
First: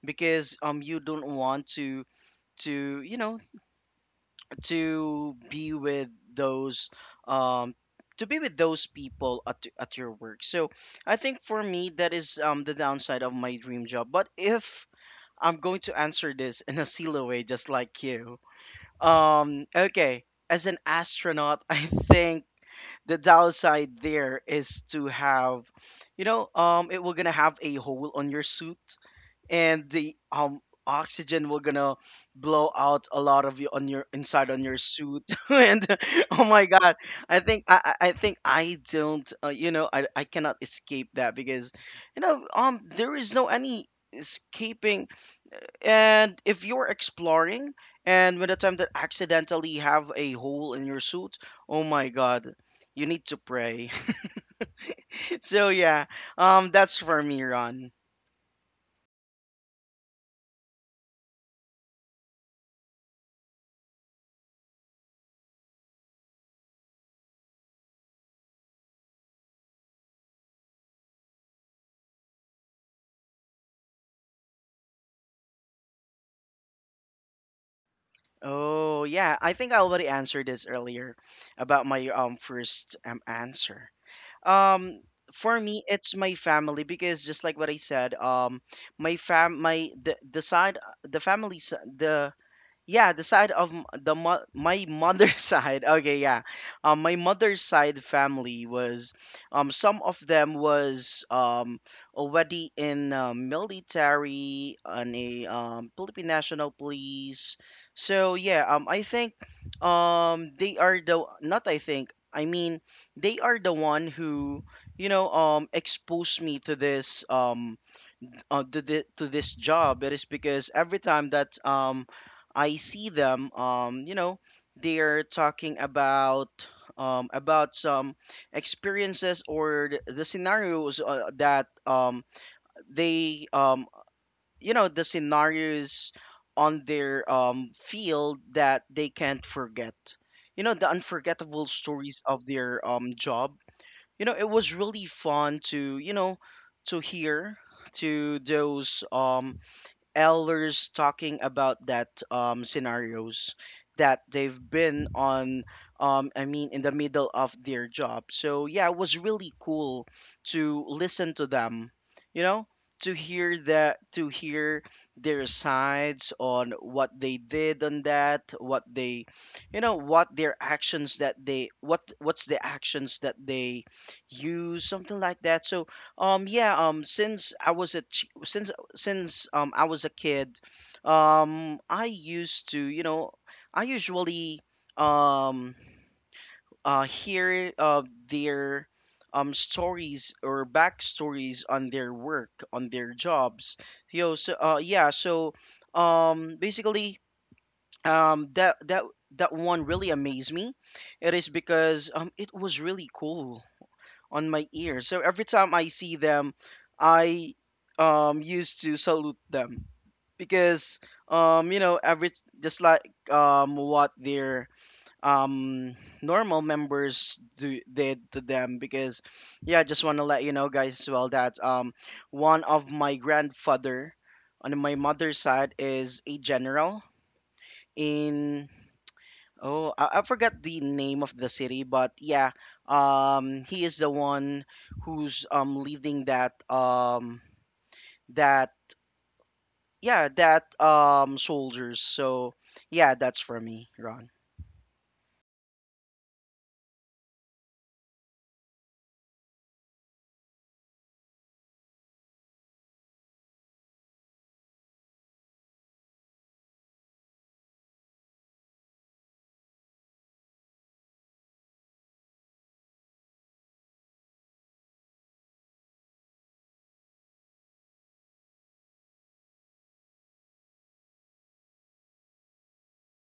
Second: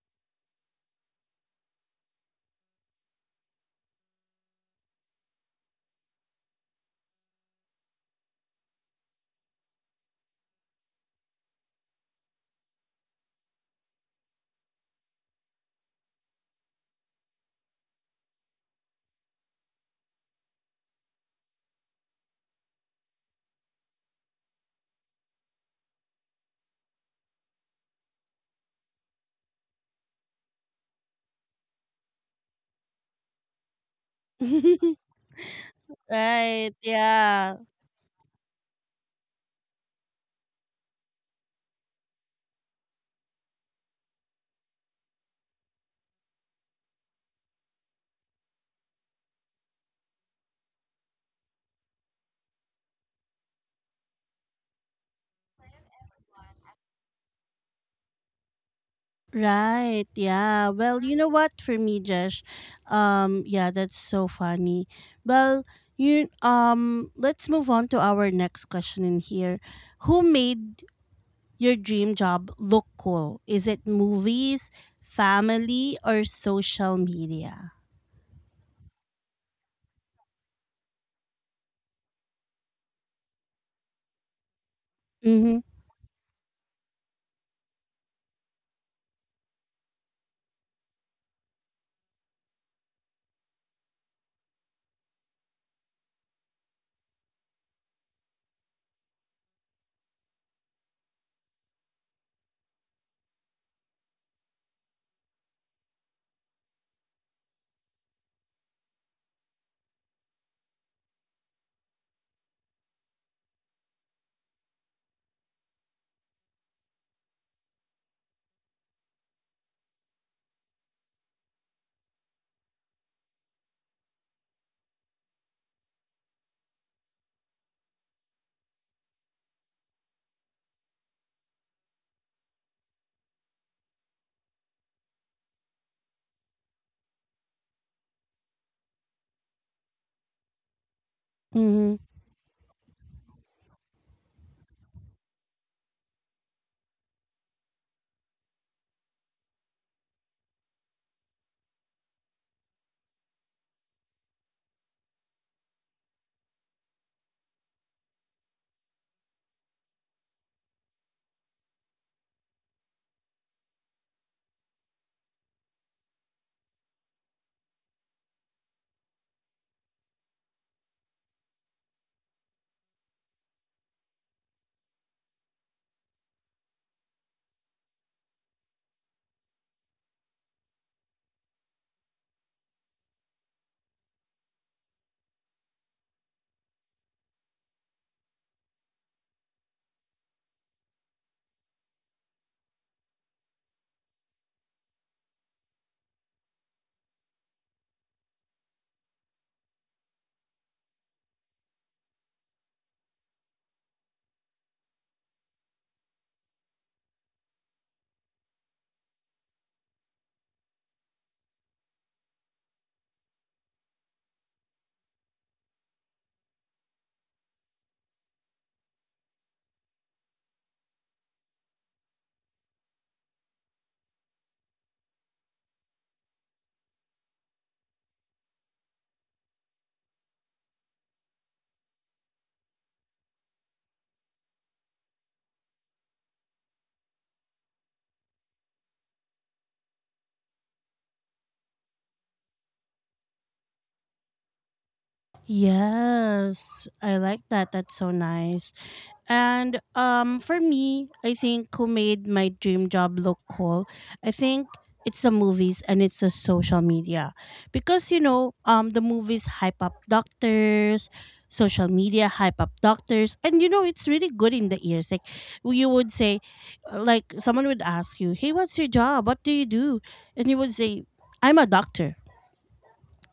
S2: because you don't want to, to you know to be with those um people at your work. So I think for me, that is the downside of my dream job. But if I'm going to answer this in a silo way, just like you, okay, as an astronaut, I think the downside there is to have, you know, it will gonna have a hole on your suit, and the oxygen will gonna blow out a lot of you on your inside, on your suit, and oh my
S1: Right.
S2: god.
S1: Yeah.
S2: I think I don't, you know, I cannot escape that, because you know, there is no any escaping. And if you're exploring, and when the time that accidentally have a hole in your suit, oh my god, you need to pray. So yeah, that's for me, Ron.
S1: Right. Yeah. Well, you know what? For me, Josh, yeah, that's so funny. Well, you let's move on to our next question in here. Who made your dream job look cool? Is it movies, family, or social media?
S2: Oh, yeah. I think I already answered this earlier, about my first answer. Um for me, it's my family, because just like what I said, my fam my the side the yeah, the side of my mother's side. Okay, yeah. My mother's side family was, some of them was already in, military and a Philippine National Police. So yeah, I think, they are the, not, I think, I mean, they are the one who, you know, exposed me to this, to, the, to this job. It is because every time that I see them, you know, they're talking about, some experiences, or the scenarios, that they, you know, the scenarios on their field, that they can't forget, you know, the unforgettable
S1: Hmm.
S2: stories of their job. You know, it was really fun to, you know, to hear to those elders talking about that, scenarios that they've been on, I mean, in the middle of their job. So yeah, it was really cool to listen to them, you know, to hear that, to hear their sides on what they did on that what they, you know, what their actions that they, what's the actions that they use, something like that. So yeah, since I was a chi- since I was a kid, I used to, you know, I usually, um hear, their stories, or backstories on their work, on their jobs. Yo, so yeah, so basically, um that that that one really amazed me. It is because it was really cool on my ear. So every time I see them, I used to salute them, because you know, every, just like what their um normal members do did to them. Because yeah, I just want to let you know, guys, as well, that one of my grandfather on my mother's side is a general in, oh, I forgot the name of the city, but yeah, he is the one who's leading that, that yeah, that, soldiers. So yeah, that's for me, Ron.
S1: Yes, I like that. That's so nice. And for me, I think who made my dream job look cool, I think it's the movies and it's the social media, because you know, the movies hype up doctors, social media hype up doctors, and you know, it's really good in the ears. Like, you would say, like, someone would ask you, "Hey, what's your job? What do you do?" And you would say, "I'm a doctor."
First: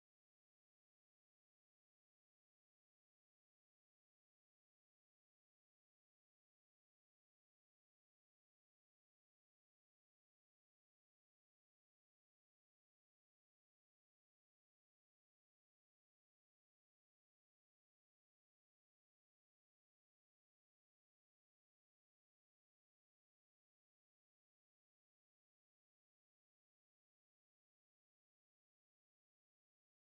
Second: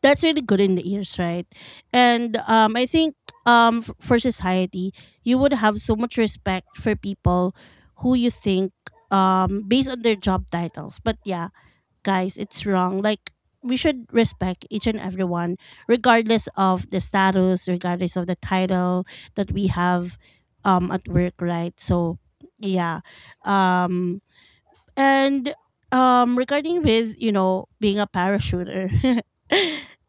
S1: That's really good in the ears, right? And I think for society, you would have so much respect for people who you think based on their job titles. But yeah, guys, it's wrong. Like, we should respect each and everyone, regardless of the status, regardless of the title that we have at work, right? So yeah, um, and regarding with, you know, being a parachuter,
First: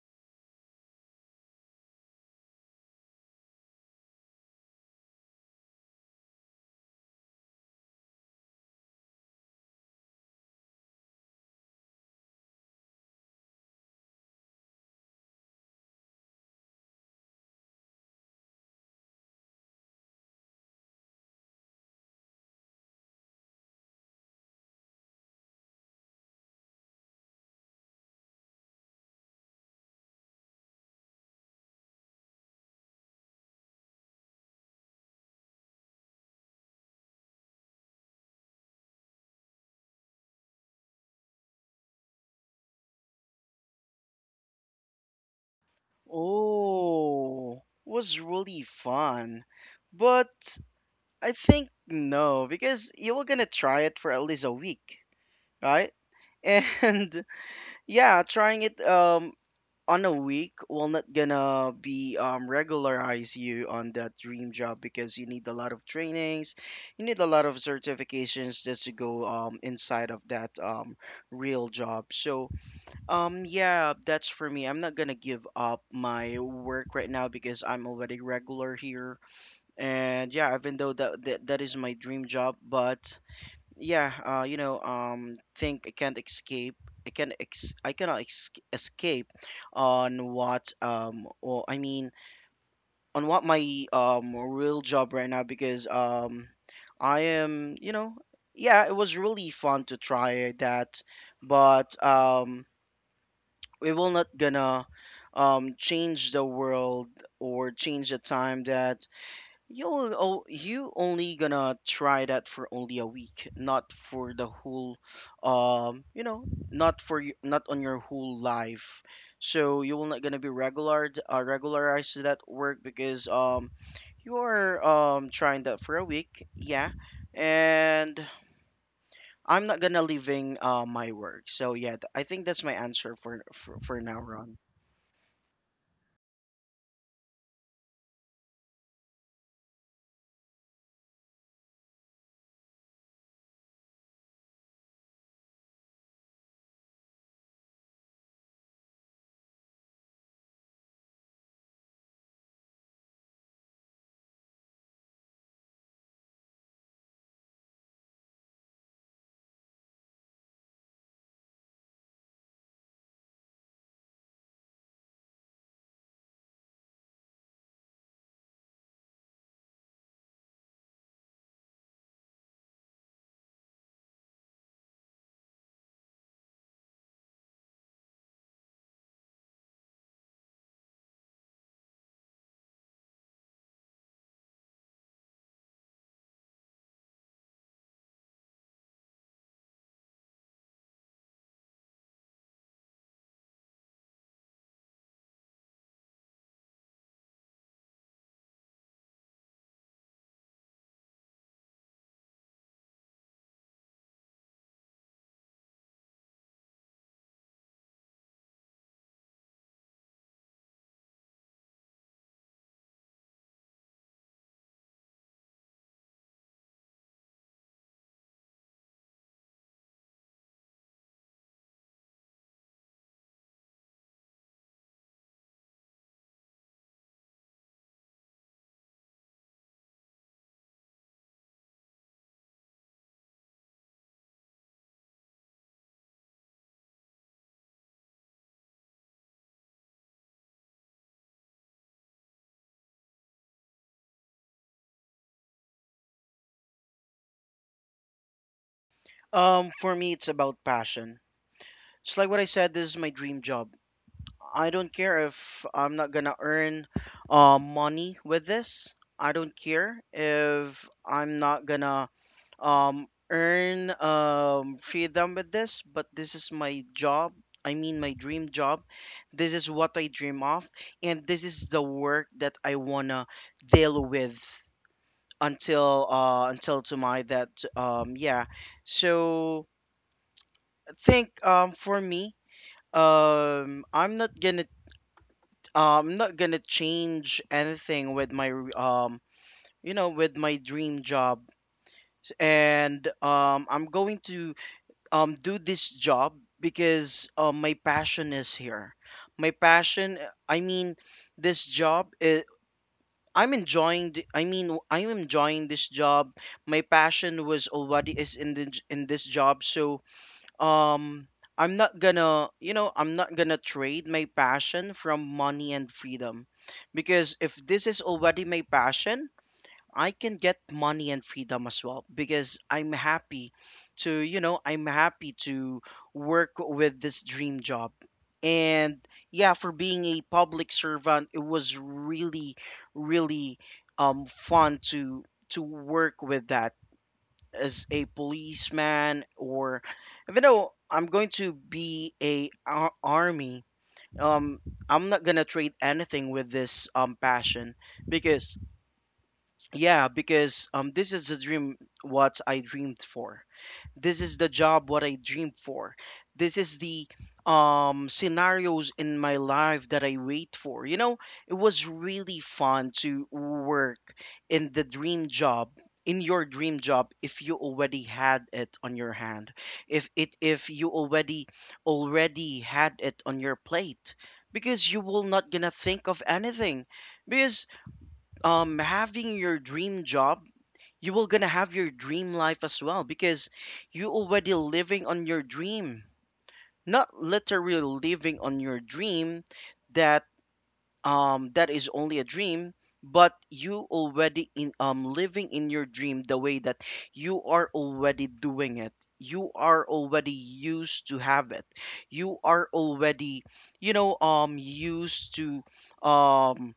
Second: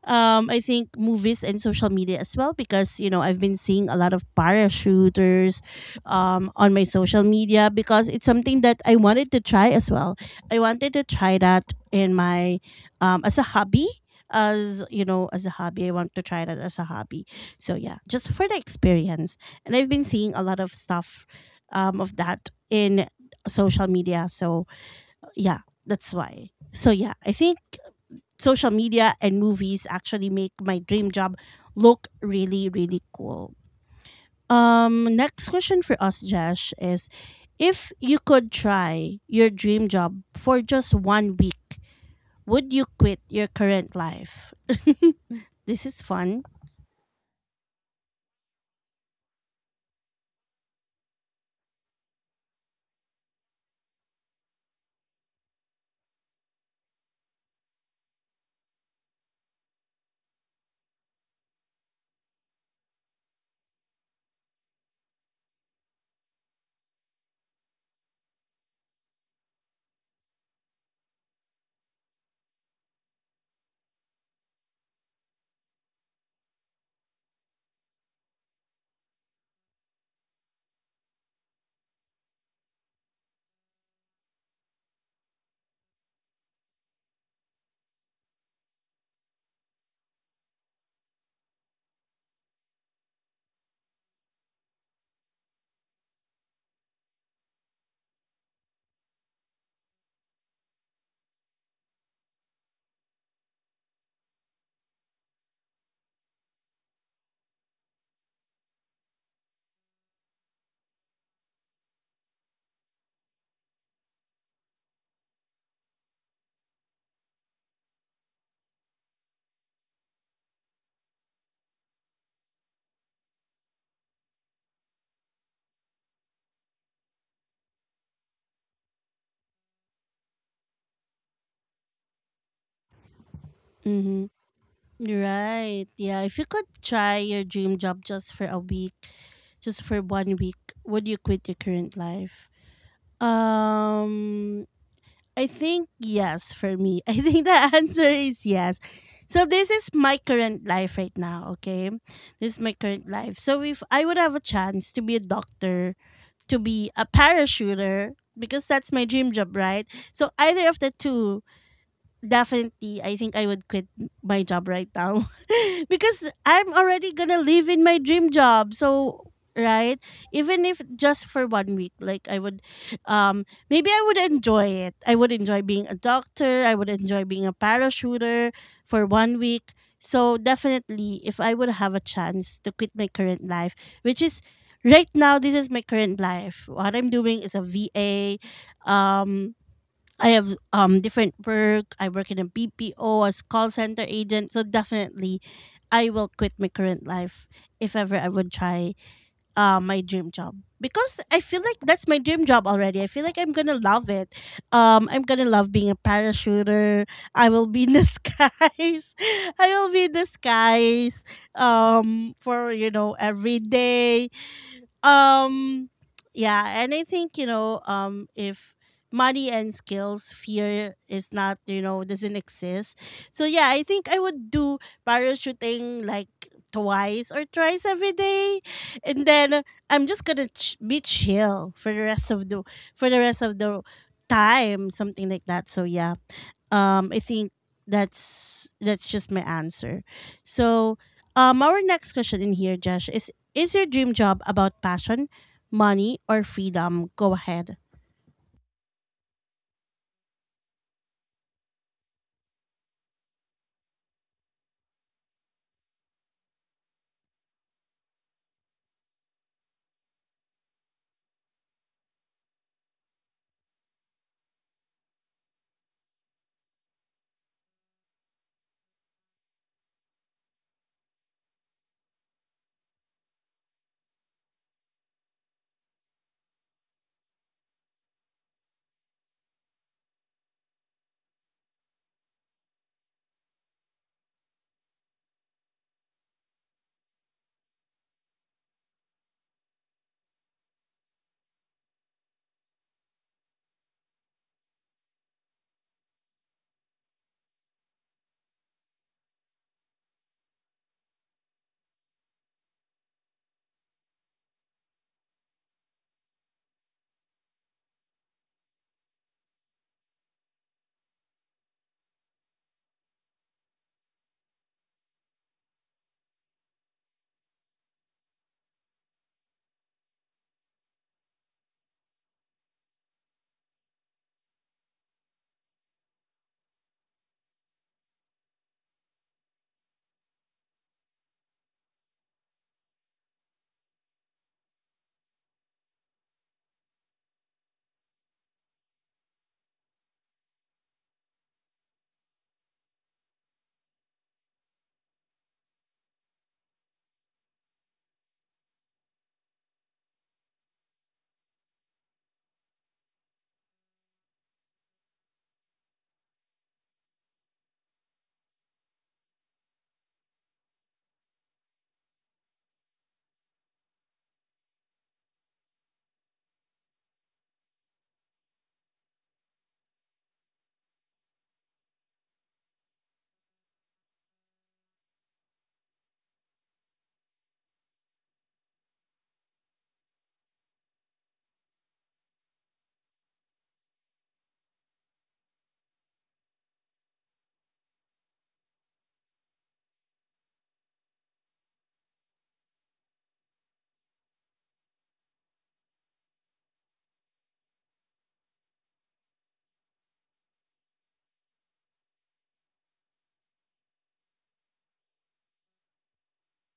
S1: I think movies and social media as well, because you know, I've been seeing a lot of parachuters on my social media, because it's something that I wanted to try as well. I wanted to try that in my as a hobby, as you know, as a hobby, I want to try that as a hobby, so yeah, just for the experience. And I've been seeing a lot of stuff of that in social media, so yeah, that's why. So yeah, I think social media and movies actually make my dream job look really, really cool. Next question for us, Josh, is, if you could try your dream job for just one week, would you quit your current life? This is fun.
S2: Oh, was really fun, but I think no, because you were gonna try it for at least a week, right? And yeah, trying it on a week will not gonna be regularize you on that dream job because you need a lot of trainings, you need a lot of certifications just to go inside of that real job. Yeah, that's for me. I'm not gonna give up my work right now because I'm already regular here. And yeah, even though that is my dream job, but yeah, think I can't escape. I cannot ex escape on what or I mean on what my real job right now because I am yeah it was really fun to try that but we will not gonna change the world or change the time that you only gonna try that for only a week not for the whole um you know not for not on your whole life so you will not gonna be regularized to that work because you are trying that for a week, yeah. And I'm not gonna leaving my work so yeah, I think that's my answer for for now,
S1: Mm-hmm.
S2: Ron.
S1: Right. Yeah. If you could try your dream job just for a week, just for one week, would you quit your current life? Um. I think yes for me. I think the answer is yes. So this is my current life right now, okay? This is my current life. So if I would have a chance to be a doctor, to be a parachuter, because that's my dream job, right? So either of the two, definitely I think I would quit my job right now, because I'm already gonna live in my dream job. So right, even if just for one week, like I would, maybe I would enjoy it. I would enjoy being a doctor. I would enjoy being a parachuter for one week. So definitely, if I would have a chance to quit my current life, which is right now, this is my current life. What I'm doing is a VA. Um, I have different work. I work in a BPO as call center agent. So definitely, I will quit my current life if ever I would try my dream job, because I feel like that's my dream job already. I feel like I'm gonna love it. I'm gonna love being a parachuter. I will be in the skies. I will be in the skies. For you know every day um yeah. And I think, if money and skills fear is not, doesn't exist, so yeah, I think I would do parachuting like twice or thrice every day, and then I'm just gonna be chill for the rest of the for the rest of the time, something like that. So yeah, I think that's just my answer. So, our next question in here, Josh, is your dream job about passion, money, or freedom? Go ahead.
S2: For me, it's about passion. It's like what I said, this is my dream job. I don't care if I'm not gonna earn money with this. I don't care if I'm not gonna earn freedom with this, but this is my job. I mean, my dream job. This is what I dream of, and this is the work that I wanna deal with until until tomorrow. That Yeah. So think for me um I'm not gonna I'm not gonna change anything with my um with my dream job and I'm going to do this job because my passion is here. My passion I mean This job is I'm enjoying the, I mean I'm enjoying this job. My passion was already is in in this job so um I'm not gonna I'm not gonna trade my passion from money and freedom because if this is already my passion I can get money and freedom as well because I'm happy to I'm happy to work with this dream job. And yeah, for being a public servant it was really really fun to work with that as a policeman or even though I'm going to be a army. um I'm not gonna trade anything with this passion because yeah, because this is the dream what I dreamed for. This is the job what I dreamed for. This is the scenarios in my life that I wait for. You know, it was really fun to work in the dream job, in your dream job, if you already had it on your hand, if you already already had it on your plate, because you will not gonna think of anything, because having your dream job you will gonna have your dream life as well because you already living on your dream, not literally living on your dream, that that is only a dream but you already in living in your dream the way that you are already doing it, you are already used to have it, you are already used to um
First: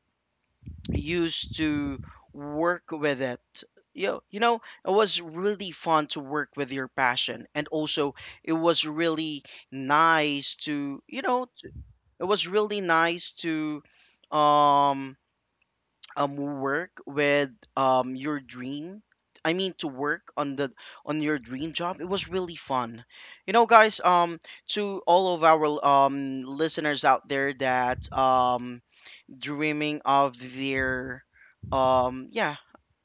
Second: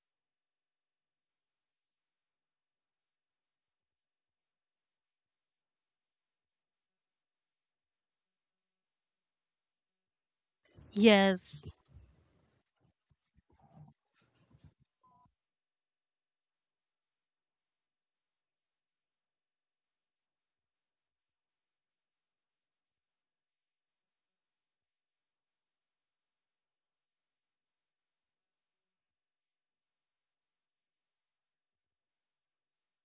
S2: used to work with it. You know, it was really fun to work with your passion. And also, it was really nice to, you know,
S1: Yes.
S2: it was really nice to um, work with your dream. I mean to work on the on your dream job. It was really fun. You know, guys, to all of our listeners out there that dreaming of their um yeah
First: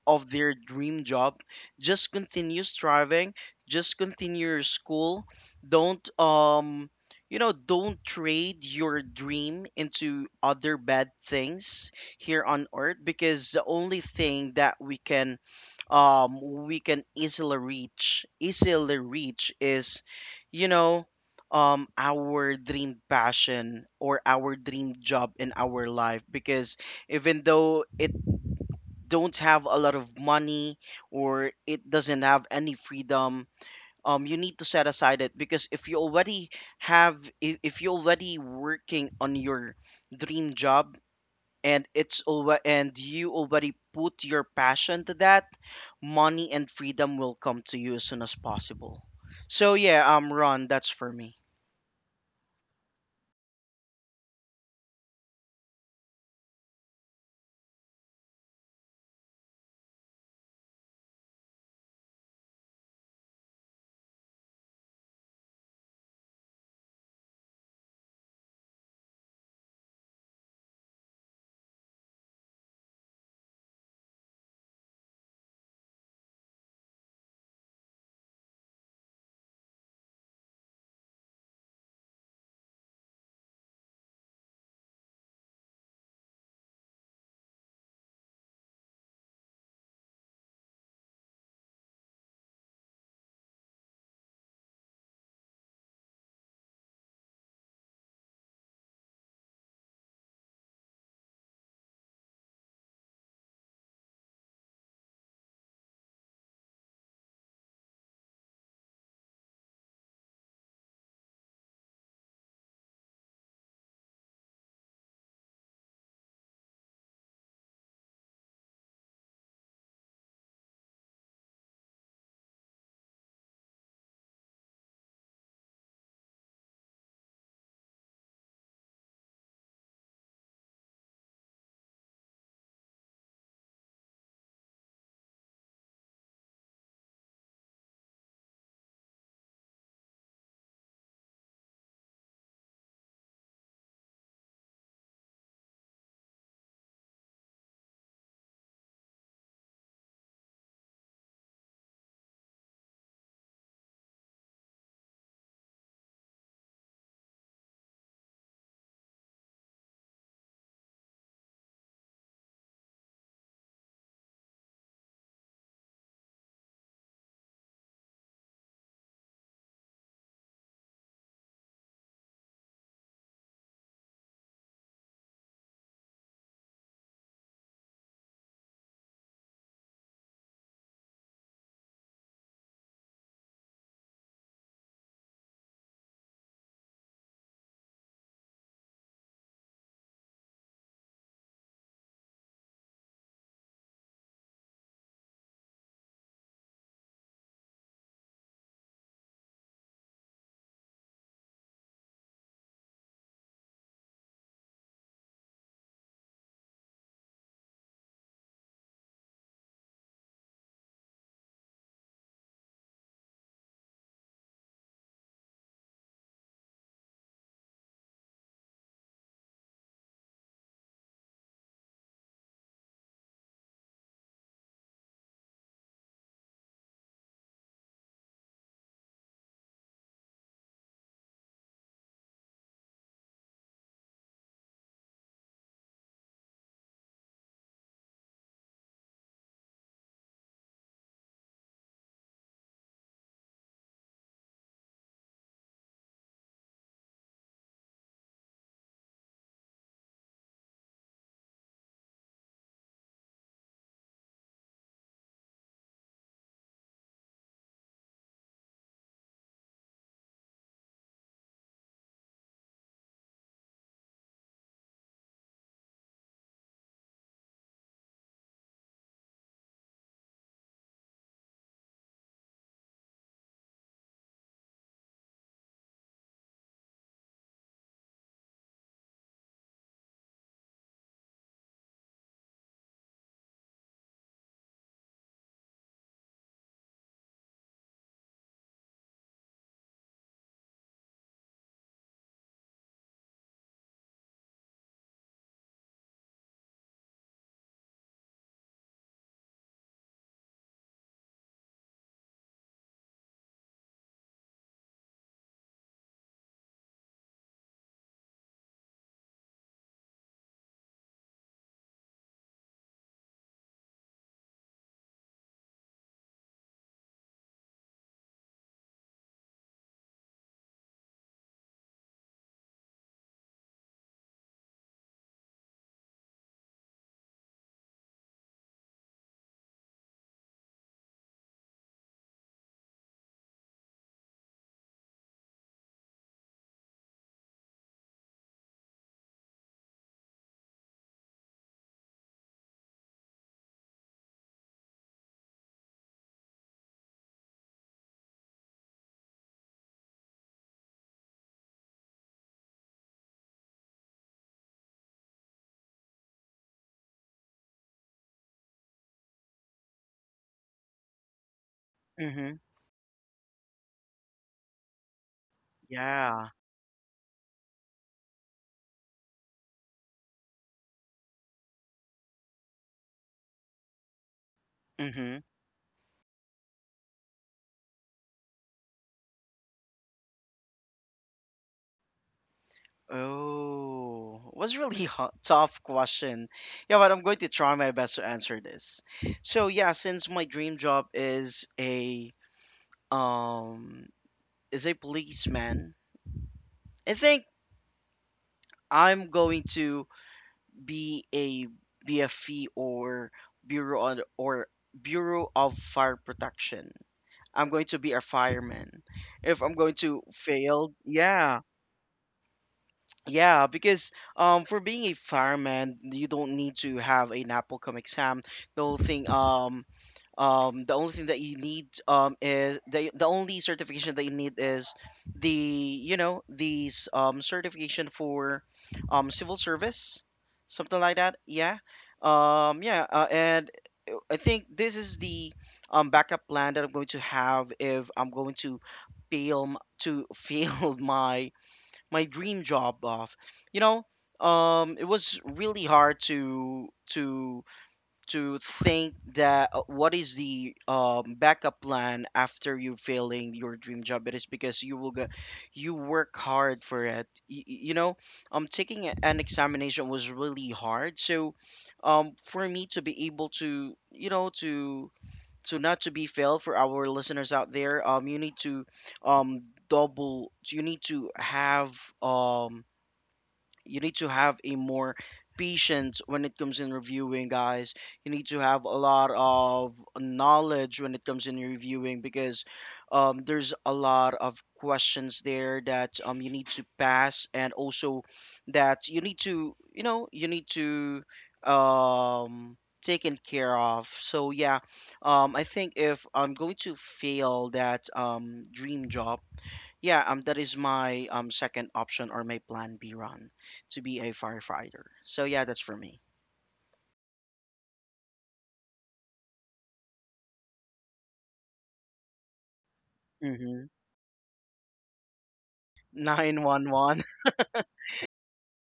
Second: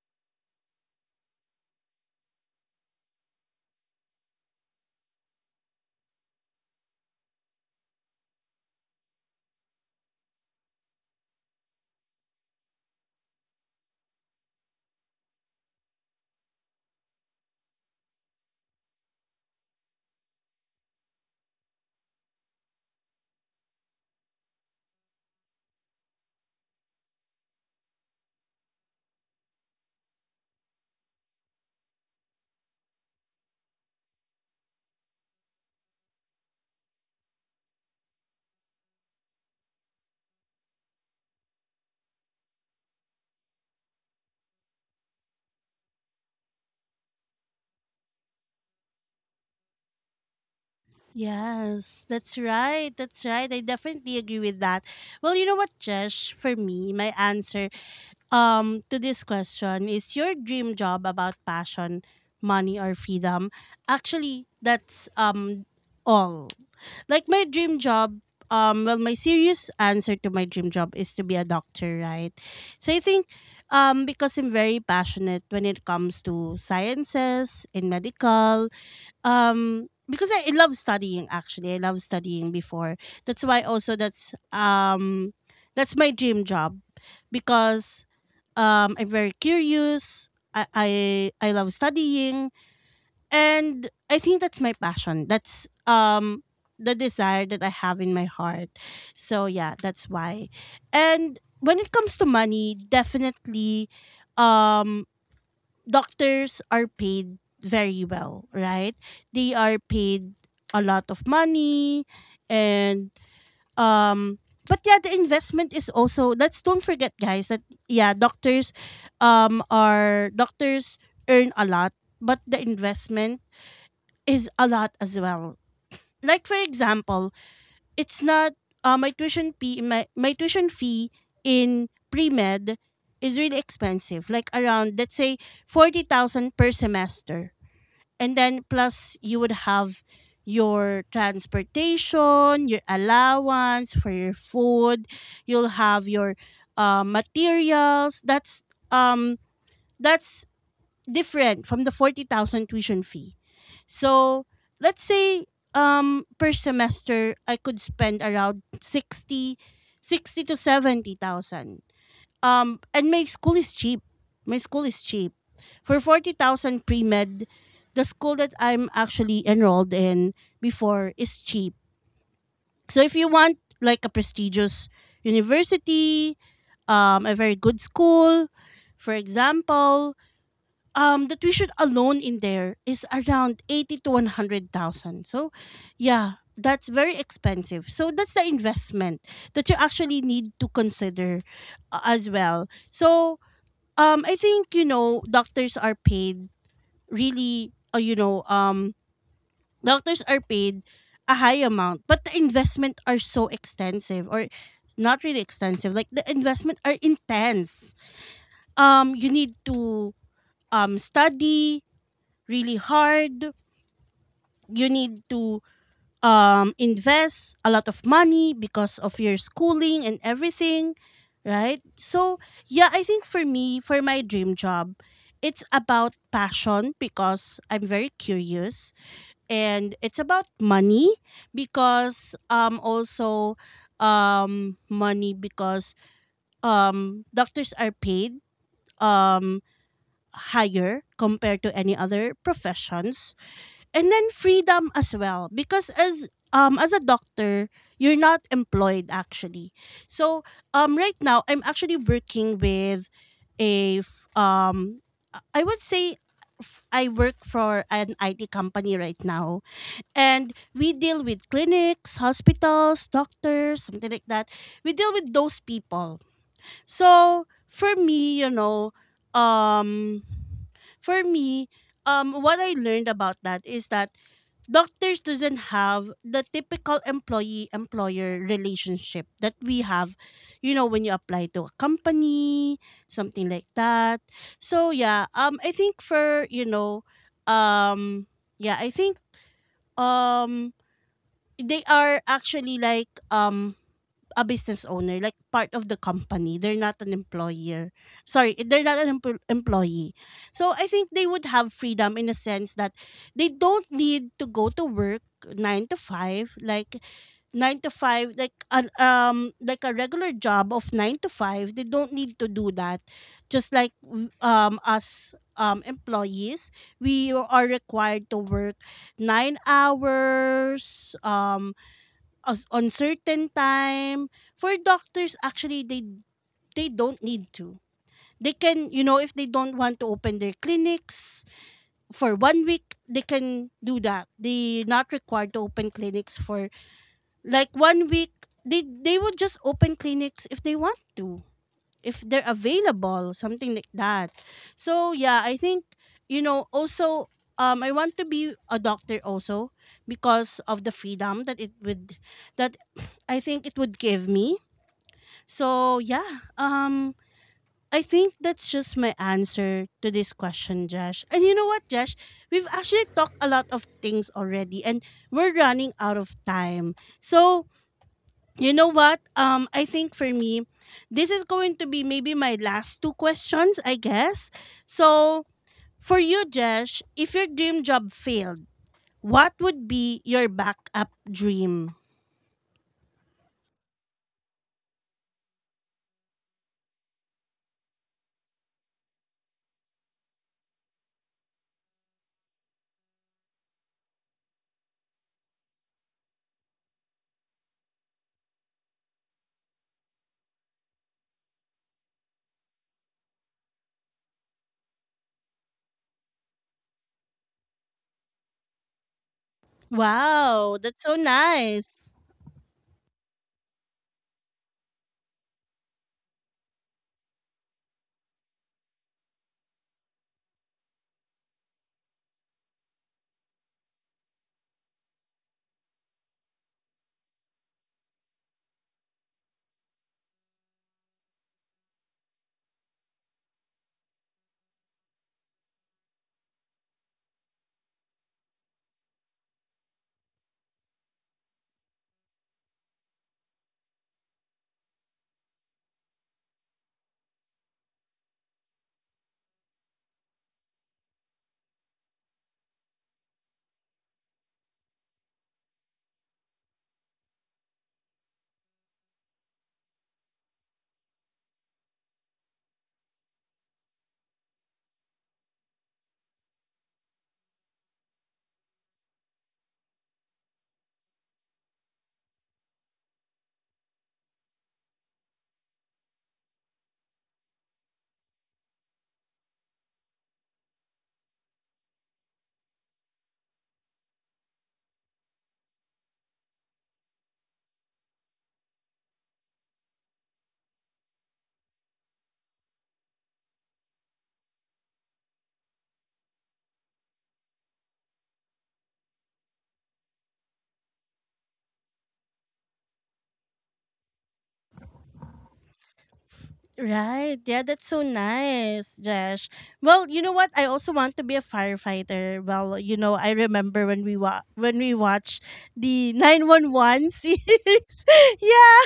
S2: of their dream job, just continue striving, just continue your school, don't um don't trade your dream into other bad things here on earth because the only thing that um we can easily reach is you know our dream passion or our dream job in our life because even though it don't have a lot of money or it doesn't have any freedom, you need to set aside it because if you already have if you're already working on your dream job and it's over. And you already put your passion to that, money and freedom will come to you as soon as possible. So yeah, Ron, that's for me.
S1: Yes, that's right. That's right. I definitely agree with that. Well, you know what, Jesh? For me, my answer to this question, is your dream job about passion, money, or freedom? Actually, that's all, like, my dream job. Well, my serious answer to my dream job is to be a doctor, right? So I think, because I'm very passionate when it comes to sciences, in medical, because I love studying, actually. I love studying before. That's why also, that's that's my dream job, because I'm very curious. I love studying, and I think that's my passion. That's the desire that I have in my heart. So yeah, that's why. And when it comes to money, definitely, um, doctors are paid very well, right? They are paid a lot of money, and um, but yeah, the investment is also. Let's don't forget, guys, that yeah, doctors, are doctors earn a lot, but the investment is a lot as well. Like, for example, it's not my tuition fee. My tuition fee in pre med is really expensive, like around, let's say, 40,000 per semester, and then plus you would have your transportation, your allowance for your food, you'll have your materials. Um that's different from the 40,000 tuition fee. So, let's say, per semester I could spend around 60, 60 to 70,000. And my school is cheap. My school is cheap. For 40,000 pre-med, the school that I'm actually enrolled in before is cheap. So if you want like a prestigious university, a very good school, for example, the tuition alone in there is around 80 to 100,000. So yeah, that's very expensive. So that's the investment that you actually need to consider as well. So I think, you know, doctors are paid really. Doctors are paid a high amount, but the investment are so extensive, or not really extensive. Like, the investment are intense. You need to study really hard. You need to invest a lot of money because of your schooling and everything, right? So, yeah, I think for me, for my dream job, it's about passion because I'm very curious, and it's about money because also money, because doctors are paid um higher compared to any other professions, and then freedom as well, because as a doctor, you're not employed, actually. So right now I'm actually working with a f- um I would say, I work for an IT company right now, and we deal with clinics, hospitals, doctors, something like that. We deal with those people. So for me, you know, um for me what I learned about that is that doctors doesn't have the typical employee employer relationship that we have, you know, when you apply to a company, something like that. So yeah, I think, for you know um yeah, I think um they are actually like a business owner, like part of the company. They're not an employer. Sorry, they're not an employee. So I think they would have freedom in a sense that they don't need to go to work nine to five, like nine to five, like an like a regular job of nine to five. They don't need to do that. Just like w- us employees, we are required to work 9 hours on certain time. For doctors, actually, they don't need to. They can, you know, if they don't want to open their clinics for one week, they can do that. They not required to open clinics for like one week. They would just open clinics if they want to, if they're available, something like that. So yeah, I think, you know. Also, I want to be a doctor also because of the freedom that it would, that I think it would give me. So yeah, I think that's just my answer to this question, Josh. And you know what, Josh?
S2: Mm-hmm.
S1: We've actually talked a lot of things already, and we're running out of
S2: Yeah.
S1: time. So, you know what? I think for me, this is going to be maybe my last two questions, I guess.
S2: Mm-hmm.
S1: So for you, Josh, if your dream job failed, what would be your backup dream?
S2: Oh, was really a tough question. Yeah, but I'm going to try my best to answer this. So yeah, since my dream job um is a policeman, I think I'm going to be a BFE or Bureau on, or Bureau of Fire Protection. I'm going to be a fireman. If I'm going to
S1: Wow,
S2: fail,
S1: that's so
S2: yeah.
S1: nice.
S2: Yeah, because for being a fireman, you don't need to have a Napocom exam. The whole thing, the only thing that you need is the only certification that you need is the you know these certification for civil service, something like that. Yeah, yeah, and I think this is the backup plan that I'm going to have if I'm going to fail my my dream job off. You know, it was really hard to to think that what is the backup plan after you failing your dream job. It is because you will go, you work hard for it. You know, taking an examination was really hard. So for me to be able to, you know, to not to be failed, for our listeners out there, you need to um double you need to have um you need to have a more patience when it comes in reviewing, guys, you need to have a lot of knowledge when it comes in reviewing because there's a lot of questions there that you need to pass and also that you need to, you know, you need to um, taken care of. So yeah, I think if I'm going to fail that dream job, yeah, that is my second option or my plan B, run to be a firefighter. So yeah, that's for me.
S1: Right. Yeah, that's so nice, Josh. Well, you know what? I also want to be a firefighter. Well, you know, I
S2: Mm-hmm.
S1: remember when we when we watched the
S2: Nine one
S1: 911
S2: one.
S1: series. Yeah.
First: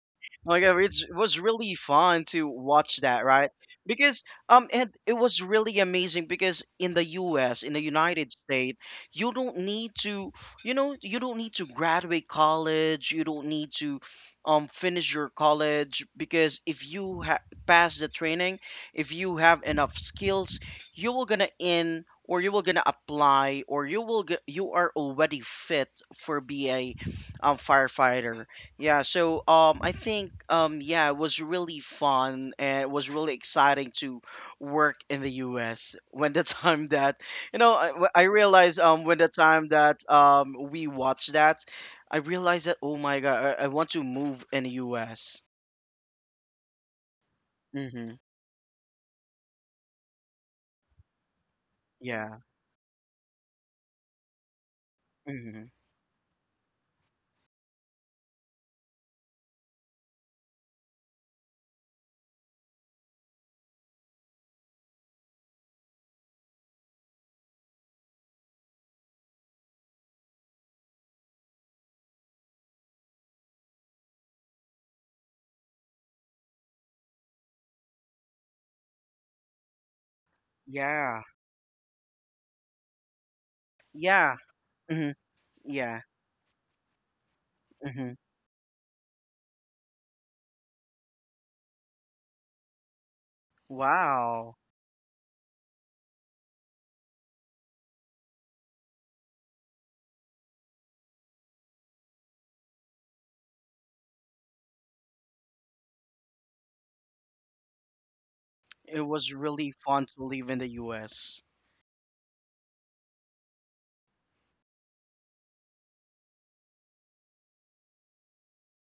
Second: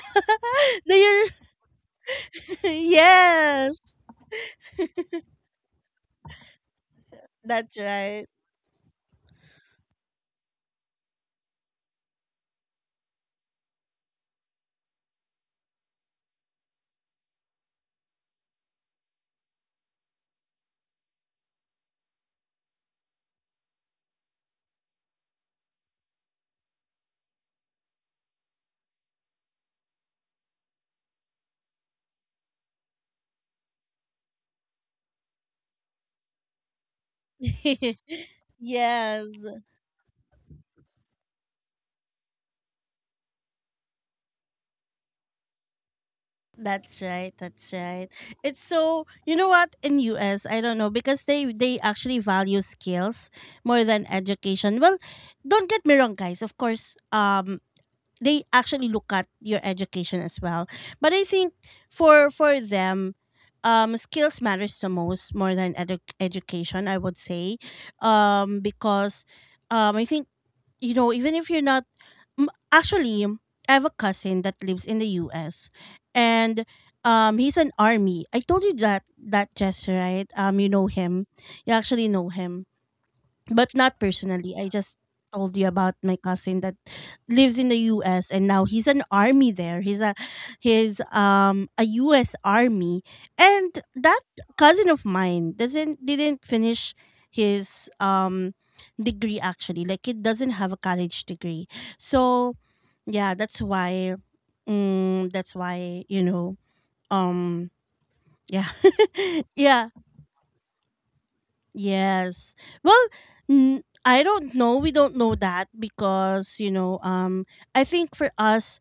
S2: Like
S1: The
S2: it was really fun to watch that, right?
S1: yes.
S2: Because and it was really amazing because in the U.S., in
S1: That's
S2: the
S1: right.
S2: United States, you don't need to, you know, you don't need to graduate college, you don't need to, finish your college because if you pass the training, if you have enough skills, you will gonna in or you will gonna apply or you will you are already fit for be a, firefighter, yeah. So I think yeah, it was really fun and it was really exciting to work in the U.S. When the time that you know, I realized when
S1: Yes.
S2: the time that we watched that, I realized that oh my God, I want to move in the U.S.
S1: That's right. That's right.
S2: Mm-hmm.
S1: It's so, you know what? In US, I don't know because they actually
S2: Yeah.
S1: value skills more than education. Well,
S2: Mm-hmm.
S1: don't get me wrong, guys, of course, they actually look at your education as well. But I think for them, skills matters the most, more than education, I would say, because I think, you know, even if you're not actually, I have a cousin that lives in the U.S. and he's an army. I told you that, that gesture, right? You know
S2: Yeah.
S1: him. You actually know him, but not
S2: Yeah.
S1: personally. I just
S2: Mm-hmm.
S1: told you about
S2: Yeah.
S1: my cousin that lives in the
S2: Mm-hmm.
S1: US, and now he's an army there. He's a US army. And that
S2: Wow,
S1: cousin of mine doesn't didn't finish his degree, actually. Like, he doesn't have a college degree. So yeah, that's why, mm, that's why, you know, um yeah.
S2: it was really
S1: Yeah.
S2: fun to live in the U.S.
S1: Yes. Well, I don't know. We don't know that because, you know, I think for us,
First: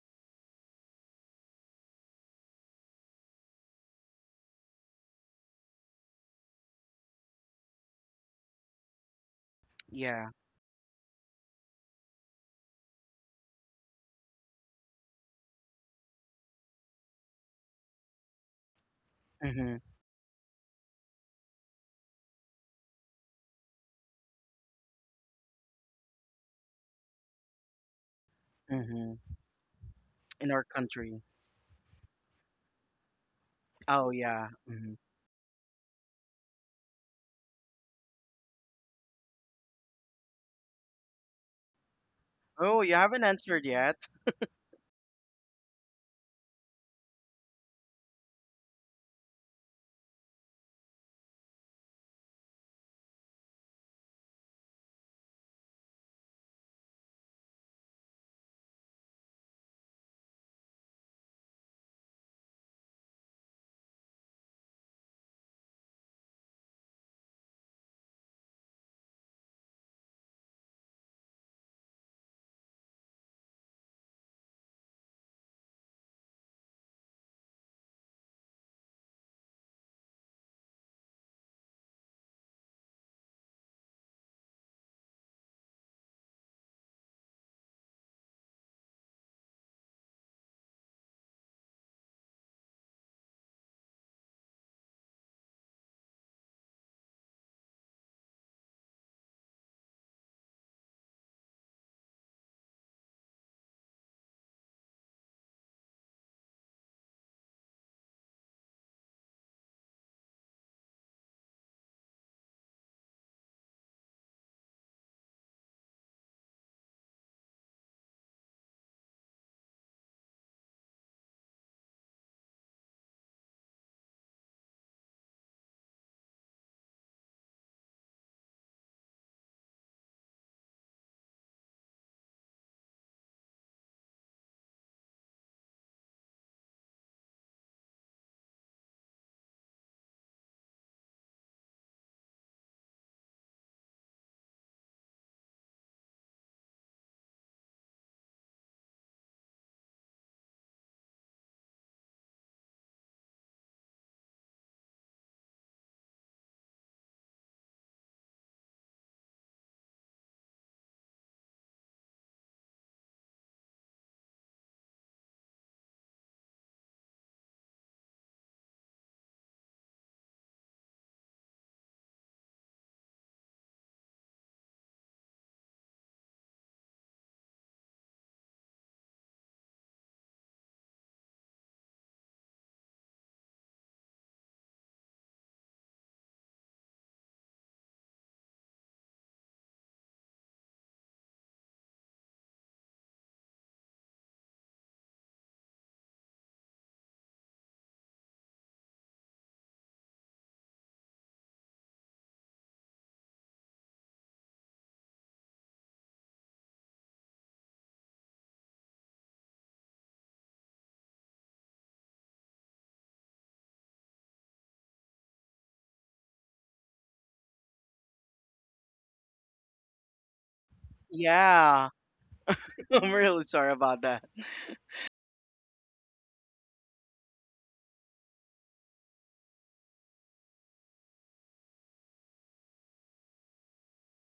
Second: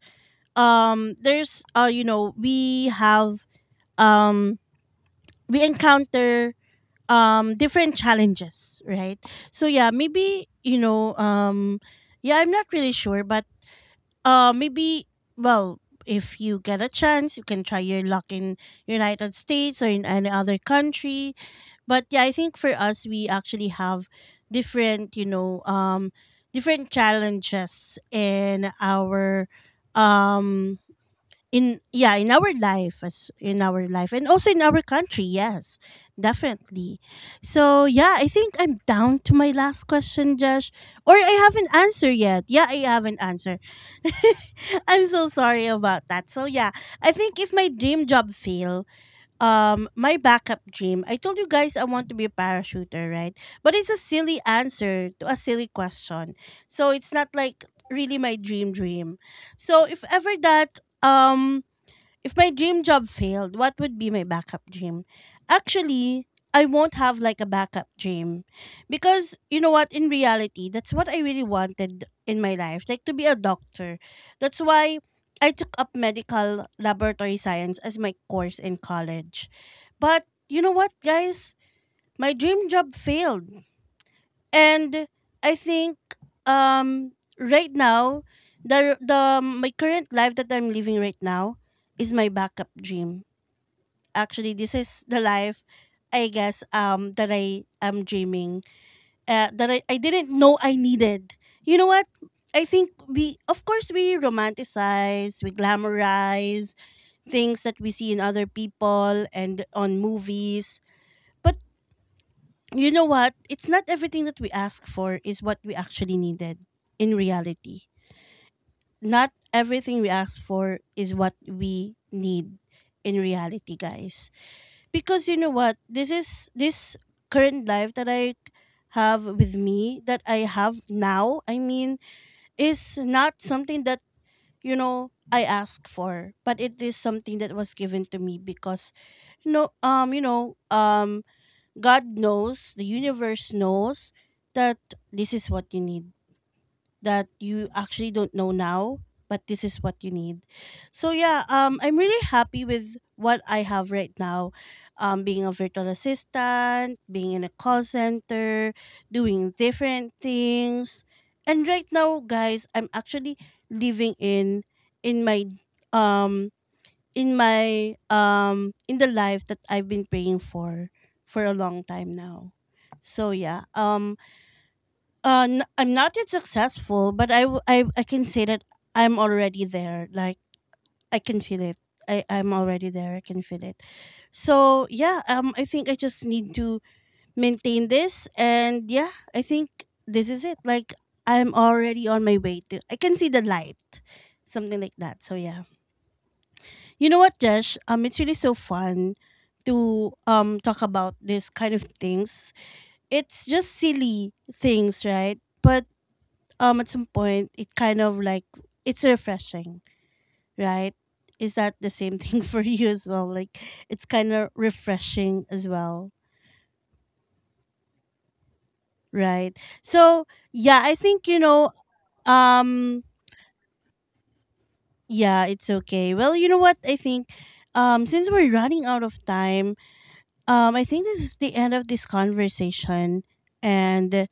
S1: there's you know, we have um we encounter different challenges, right? So yeah,
S2: Yeah.
S1: maybe, you know, yeah, I'm not really sure, but maybe, well, if you get a chance, you can try your luck in United
S2: Mm-hmm.
S1: States or in any other country. But yeah, I think for us, we actually have different, you know, different challenges in
S2: Mm-hmm.
S1: our,
S2: In our
S1: um,
S2: country.
S1: in yeah, in our life, as in our
S2: Oh
S1: life and
S2: yeah.
S1: also in our
S2: Hmm.
S1: country. Yes, definitely. So yeah, I think I'm down to my last question, Josh, or I haven't answered yet. Yeah,
S2: Oh,
S1: I
S2: you
S1: haven't
S2: haven't
S1: answered.
S2: answered yet?
S1: I'm so sorry about that. So yeah, I think if my dream job fail, my backup dream. I told you guys I want to be a parachuter, right? But it's a silly answer to a silly question. So it's not like really my dream dream. So if ever that if my dream job failed, what would be my backup dream? Actually, I won't have like a backup dream because, you know what, in reality, that's what I really wanted in my life, like, to be a doctor. That's why I took up medical laboratory science as my course in college. But you know what, guys? My dream job failed, and I think, um right now, the my current life that I'm living right now is my backup dream. Actually, this is the life, I guess, that I am dreaming, I didn't know I needed. You know what? I think we, of course we romanticize, we glamorize things that we see in other people and on movies. But you know what? It's not everything that we ask for is what we actually needed in reality. Not everything we ask for is what we need in reality, guys. Because you know what? This is this current life that I have with me, that I have now, I mean, is not something that, you know, I ask for, but it is something that was given to me because, you know, God knows, the universe knows that this is what you need. That you actually don't know now, but this is what you need. So yeah, I'm really happy with what I have right now. Being a virtual assistant, being in a call center, doing different things. And right now, guys, I'm actually living in in my um my in the life that I've been praying for a long time now. So yeah, I'm not yet successful, but I can say that I'm already there. Like, I can feel it. I'm already there. I can feel it. So yeah, I think I just need to maintain this, and yeah, I think this is it. Like, I'm already on my way to. I can see the light, something like that. So yeah. You know what, Jesh? It's really so fun to talk about this kind of things. It's just silly things, right? But at some point, it kind of like, it's refreshing, right? Is that the same thing for you as well? Like, it's kind of refreshing as well, right? So yeah, I think you know.
S2: Yeah.
S1: Um,
S2: I'm really sorry about that.
S1: yeah, it's okay. Well, you know what? I think, since we're running out of time, I think this is the end of this conversation. And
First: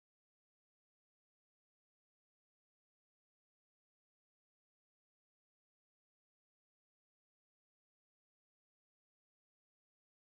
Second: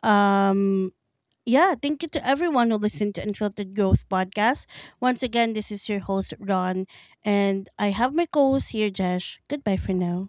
S1: um, yeah, thank you to everyone who listened to Unfiltered Growth Podcast. Once again, this is your host, Ron. And I have my co host here, Jesh. Goodbye for now.